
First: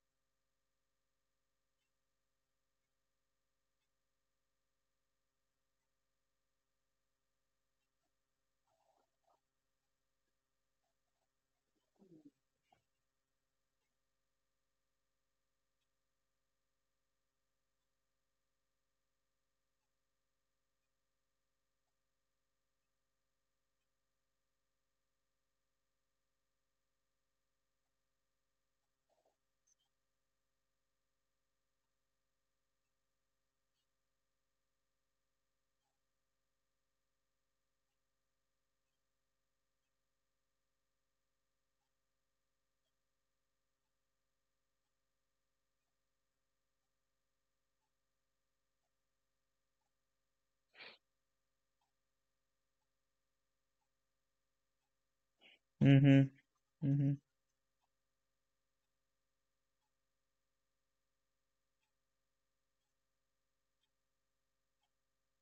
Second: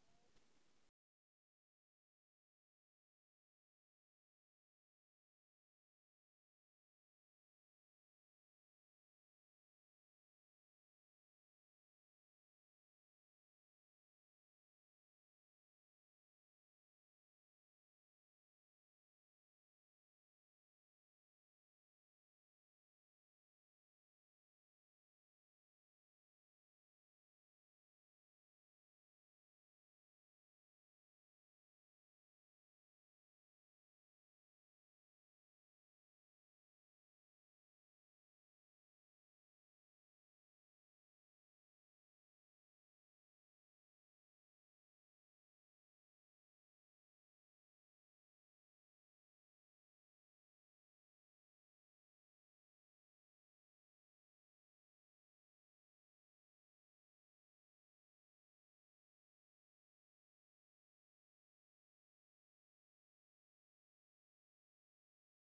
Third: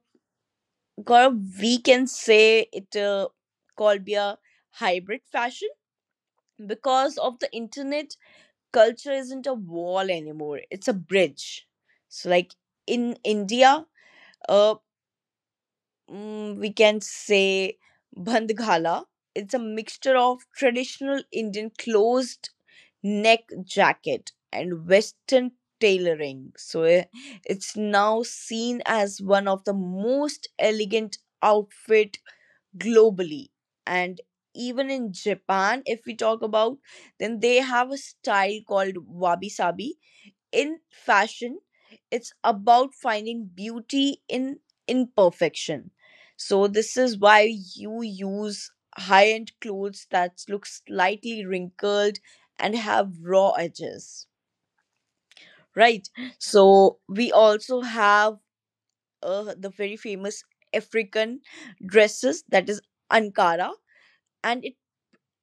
Speaker 2: Gaurav, we can say it called be a hybrid fashion. Because of the internet culture isn't a wall anymore, it's a bridge. So like in india, uh we can say bandghala. It's a mixture of traditional Indian closed neck jacket and Western tailoring. So eh, it's now seen as one of the most elegant outfit globally. And even in Japan if we talk about, then they have a style called wabi sabi in fashion. It's about finding beauty in imperfection. So this is why you use high-end clothes that look slightly wrinkled and have raw edges, right?
Speaker 1: Hmm.
Speaker 2: So
Speaker 1: Hmm.
Speaker 2: we also have the very famous African dresses that is Ankara, and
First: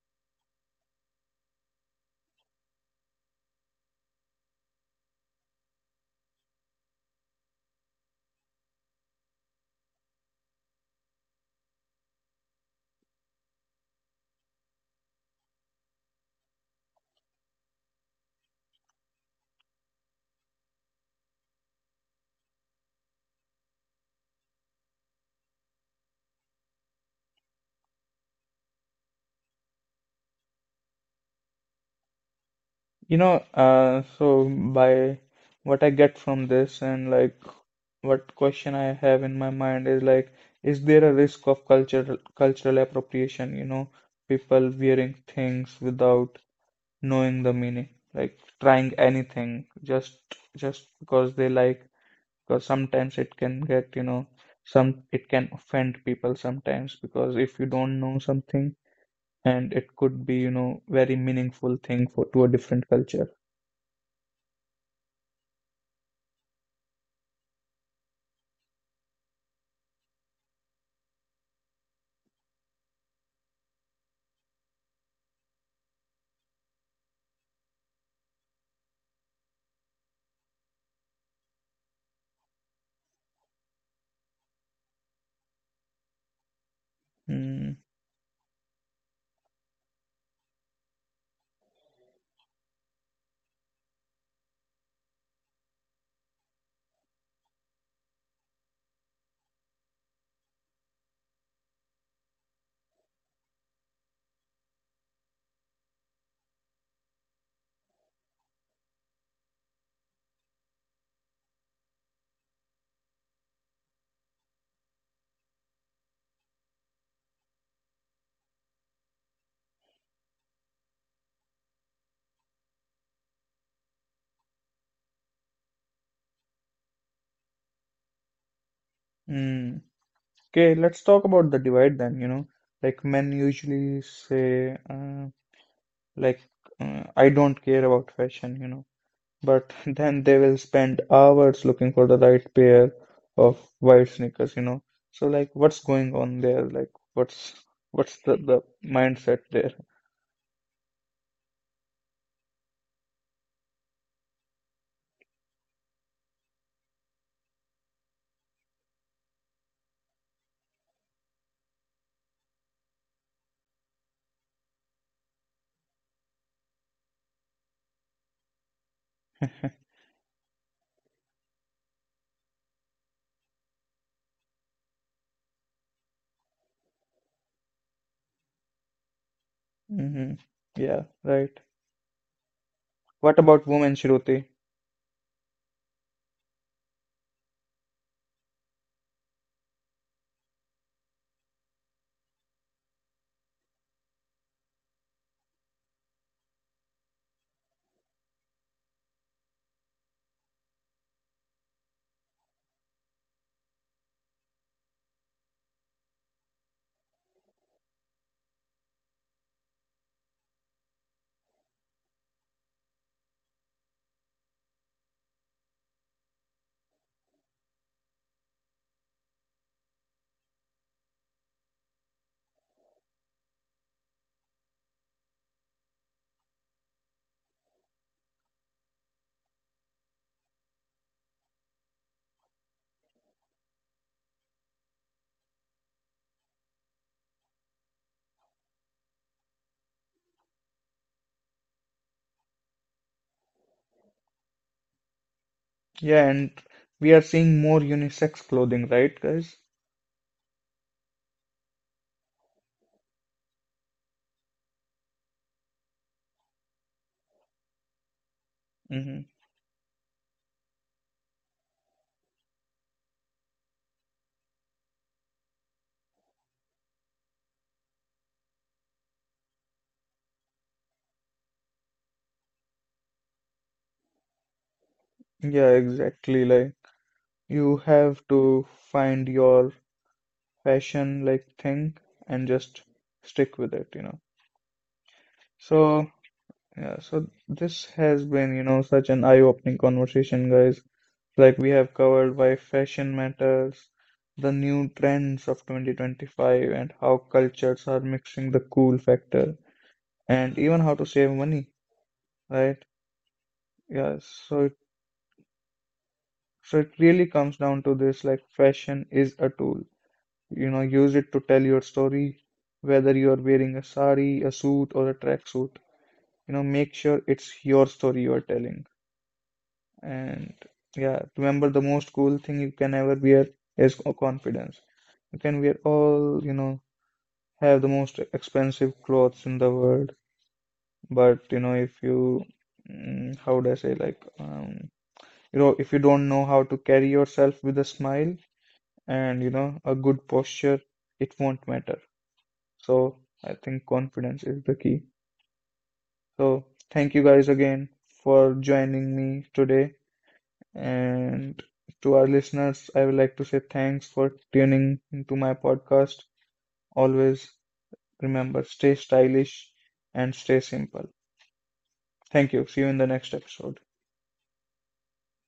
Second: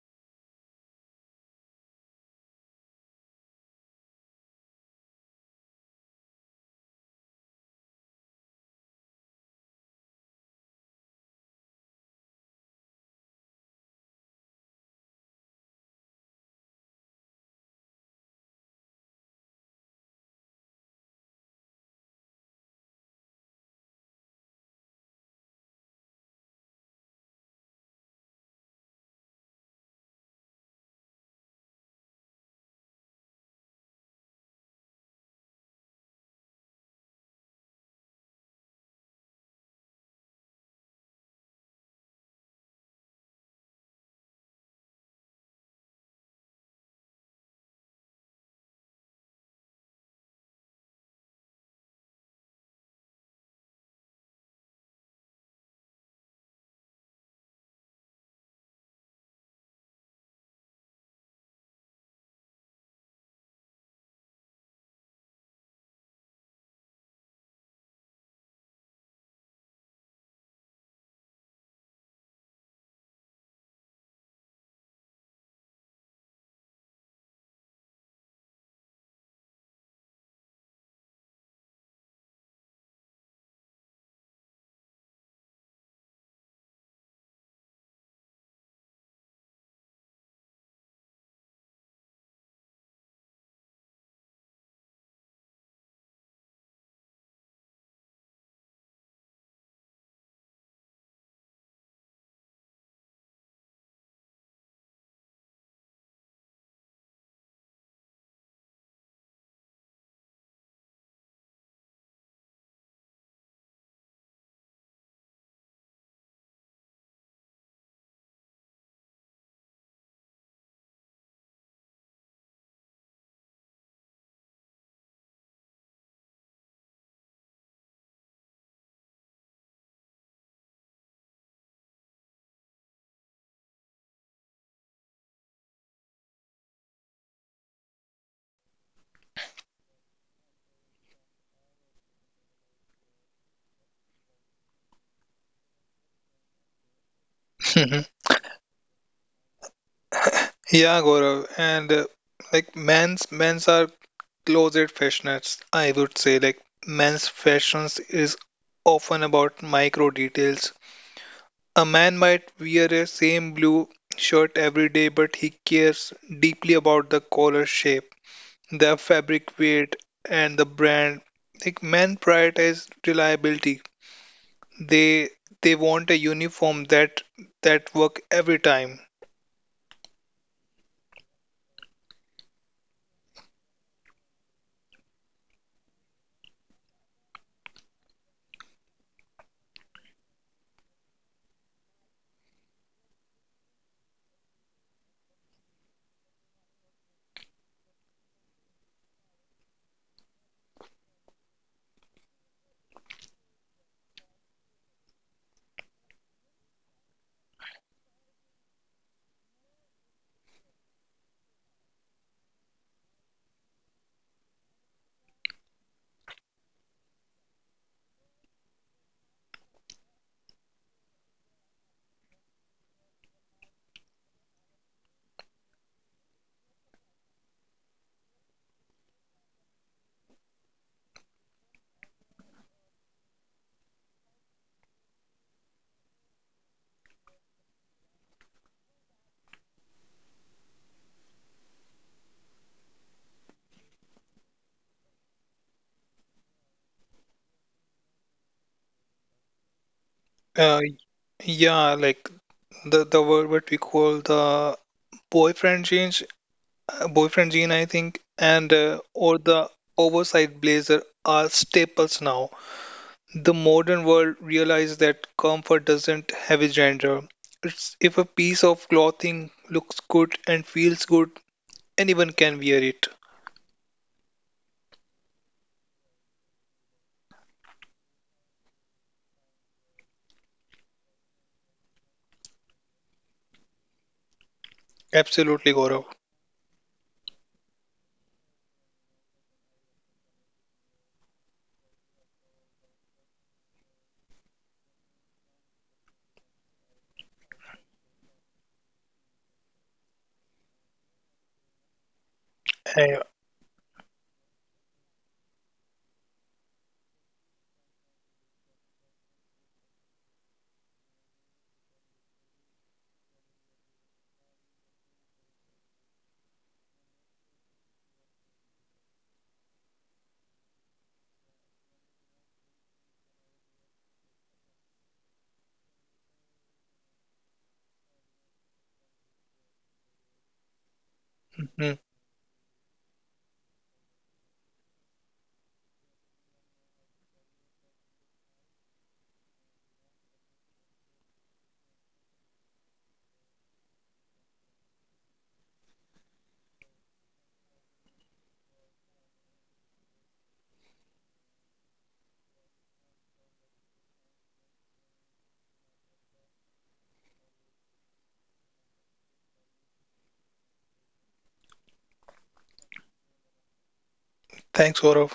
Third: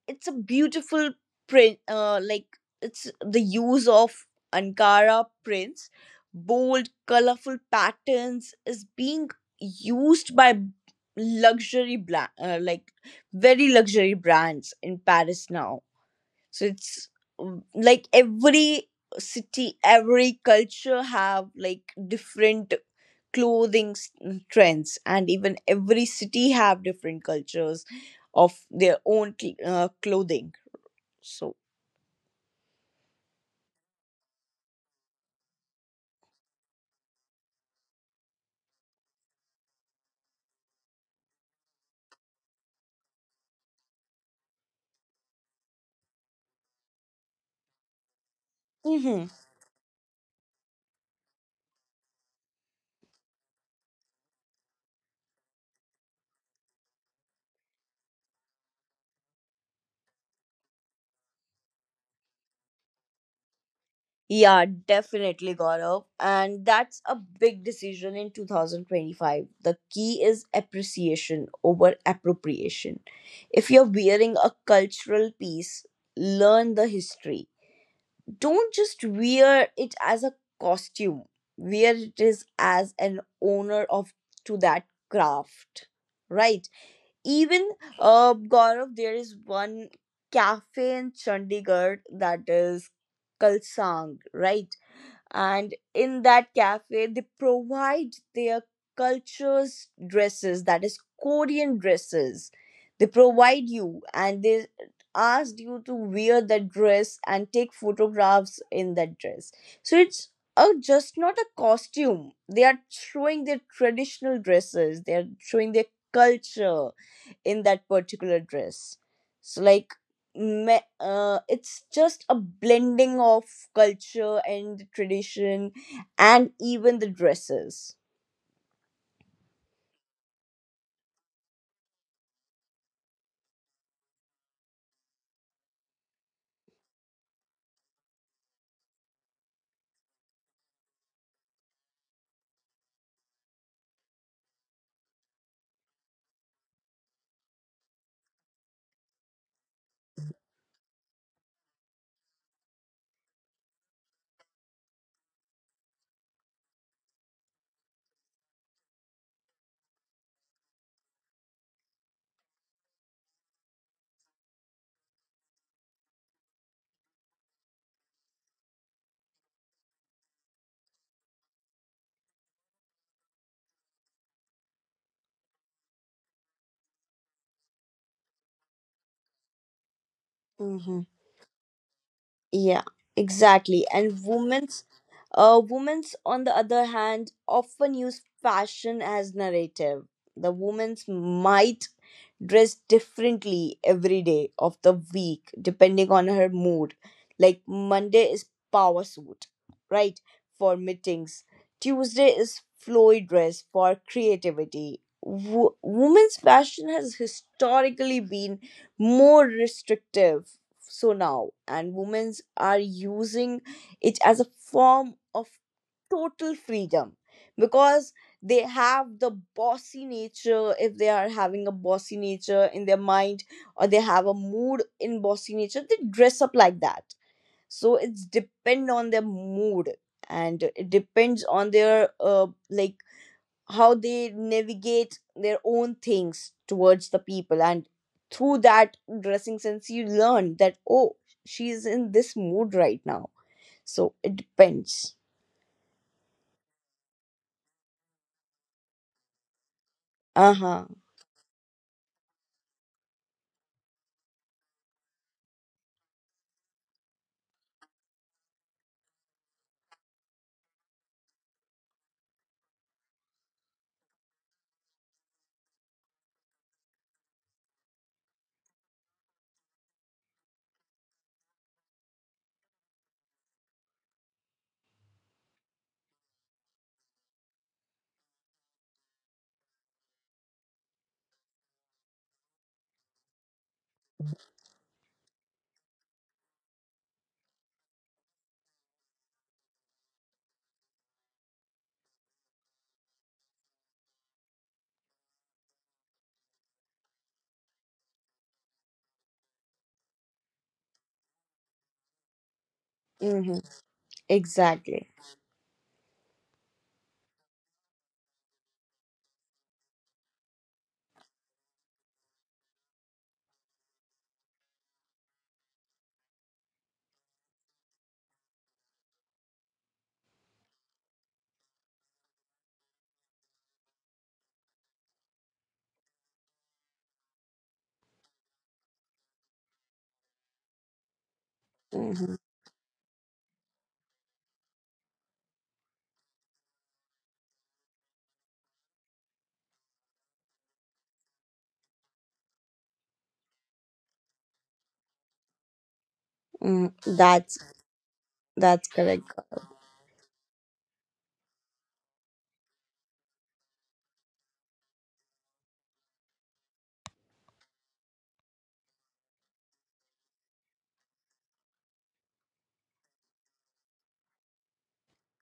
Speaker 2: it's a beautiful print like it's the use of ankara prints, bold colorful patterns is being used by like very luxury brands in paris now. So it's mm, like every city every culture have like different trends, and even every city have different cultures of their own clothing. So,
Speaker 1: You know, so by what I get from this and like what question I have in my mind is like, is there a risk of cultural appropriation? You know, people wearing things without knowing the meaning, like trying
Speaker 2: hmm,
Speaker 1: anything just because they like, because sometimes it can get, some, it can offend people sometimes because if you don't know something and it could be, very meaningful thing for to a different culture.
Speaker 2: yeah, definitely, Gaurav. And that's a big decision in 2025. The key is appreciation over appropriation. If you're wearing a cultural piece, learn the history. Don't just wear it as a costume, wear it is as an owner of to that craft, right? Even
Speaker 1: Mm,
Speaker 2: Gaurav, there is one cafe in Chandigarh that is Kalsang, right? And in that cafe, they provide their cultures dresses, that is Korean dresses. They provide you, and they asked you to wear that dress and take photographs in that dress. So it's just not a costume. They are showing their traditional dresses. They are showing their culture in that particular dress. So like it's just a blending of culture and tradition and even the dresses.
Speaker 1: mm. Okay, let's talk about the divide then, you know, like men usually say, like I don't care about fashion, you know. But then they will spend hours looking for the right pair of white sneakers, you know. So like what's going on there? Like what's
Speaker 3: Mhm.
Speaker 1: what's the mindset there?
Speaker 3: Yeah, Gaurav, and like men's are closet fashions, I would say. Like men's fashions is often about micro details. A man might wear a same blue shirt every day, but he cares deeply about the collar shape, the fabric weight, and the brand. Like men prioritize reliability. They they want a uniform that work every time.
Speaker 1: Hmm. Yeah,
Speaker 2: Mm-hmm.
Speaker 1: right.
Speaker 2: Yeah,
Speaker 1: What about
Speaker 2: exactly.
Speaker 1: women,
Speaker 2: And
Speaker 1: Shruti?
Speaker 2: women's, women's on the other hand often use fashion as narrative. The women's might dress differently every day of the week depending on her mood. Like Monday is power suit, right? For meetings. Tuesday is flowy dress for creativity. Women's fashion has historically been more restrictive, so now and women's are using it as a form of total freedom. Because they have the bossy nature, if they are having a bossy nature in their mind or they have a mood in bossy nature, they dress up like that. So it's depend on their mood, and it depends on their like how they navigate their own things towards the people. And through that dressing sense you learn that, oh, she's in this mood right now. So it depends.
Speaker 1: Yeah, and we are seeing more unisex clothing, right, guys?
Speaker 3: Uh,
Speaker 2: Uh-huh.
Speaker 3: yeah, like the word what we call the boyfriend jeans, boyfriend jean, I think, and
Speaker 1: Hmm.
Speaker 3: or the oversized blazer are staples now. The modern world realized that comfort doesn't have a gender. It's if a piece of clothing looks good and feels good, anyone can wear it.
Speaker 1: Yeah, exactly. Like you have to find your fashion like thing and just stick with it, you know.
Speaker 3: Absolutely, Gaurav.
Speaker 1: So yeah, so this has been, such an eye-opening conversation, guys. Like we have covered why fashion matters, the new trends of 2025, and how cultures are mixing the cool factor, and even how to save money, right?
Speaker 3: Eh,
Speaker 2: Mm-hmm.
Speaker 1: Yeah, so it,
Speaker 2: Exactly.
Speaker 1: so it really comes down to this, like fashion is a tool. You know, use it to tell your story, whether you are wearing a sari, a suit, or a tracksuit. You know, make sure it's your story you are telling. And yeah, remember the most cool thing you can ever wear is confidence. You can wear all, have the most expensive clothes in the world, but you know,
Speaker 3: mhm.
Speaker 1: if
Speaker 2: Mhm.
Speaker 1: you, mm, how would I say, like, you know, if you don't know how to carry yourself with a smile and, a good posture, it won't matter. So I think confidence is the key. So
Speaker 2: Mm,
Speaker 1: thank you guys again for
Speaker 2: that's
Speaker 1: joining
Speaker 2: correct.
Speaker 1: me today. And to our listeners, I would like to say thanks for tuning into my podcast. Always remember, stay stylish and stay simple. Thank you. See you in the next episode.
Speaker 3: Thanks, Gaurav.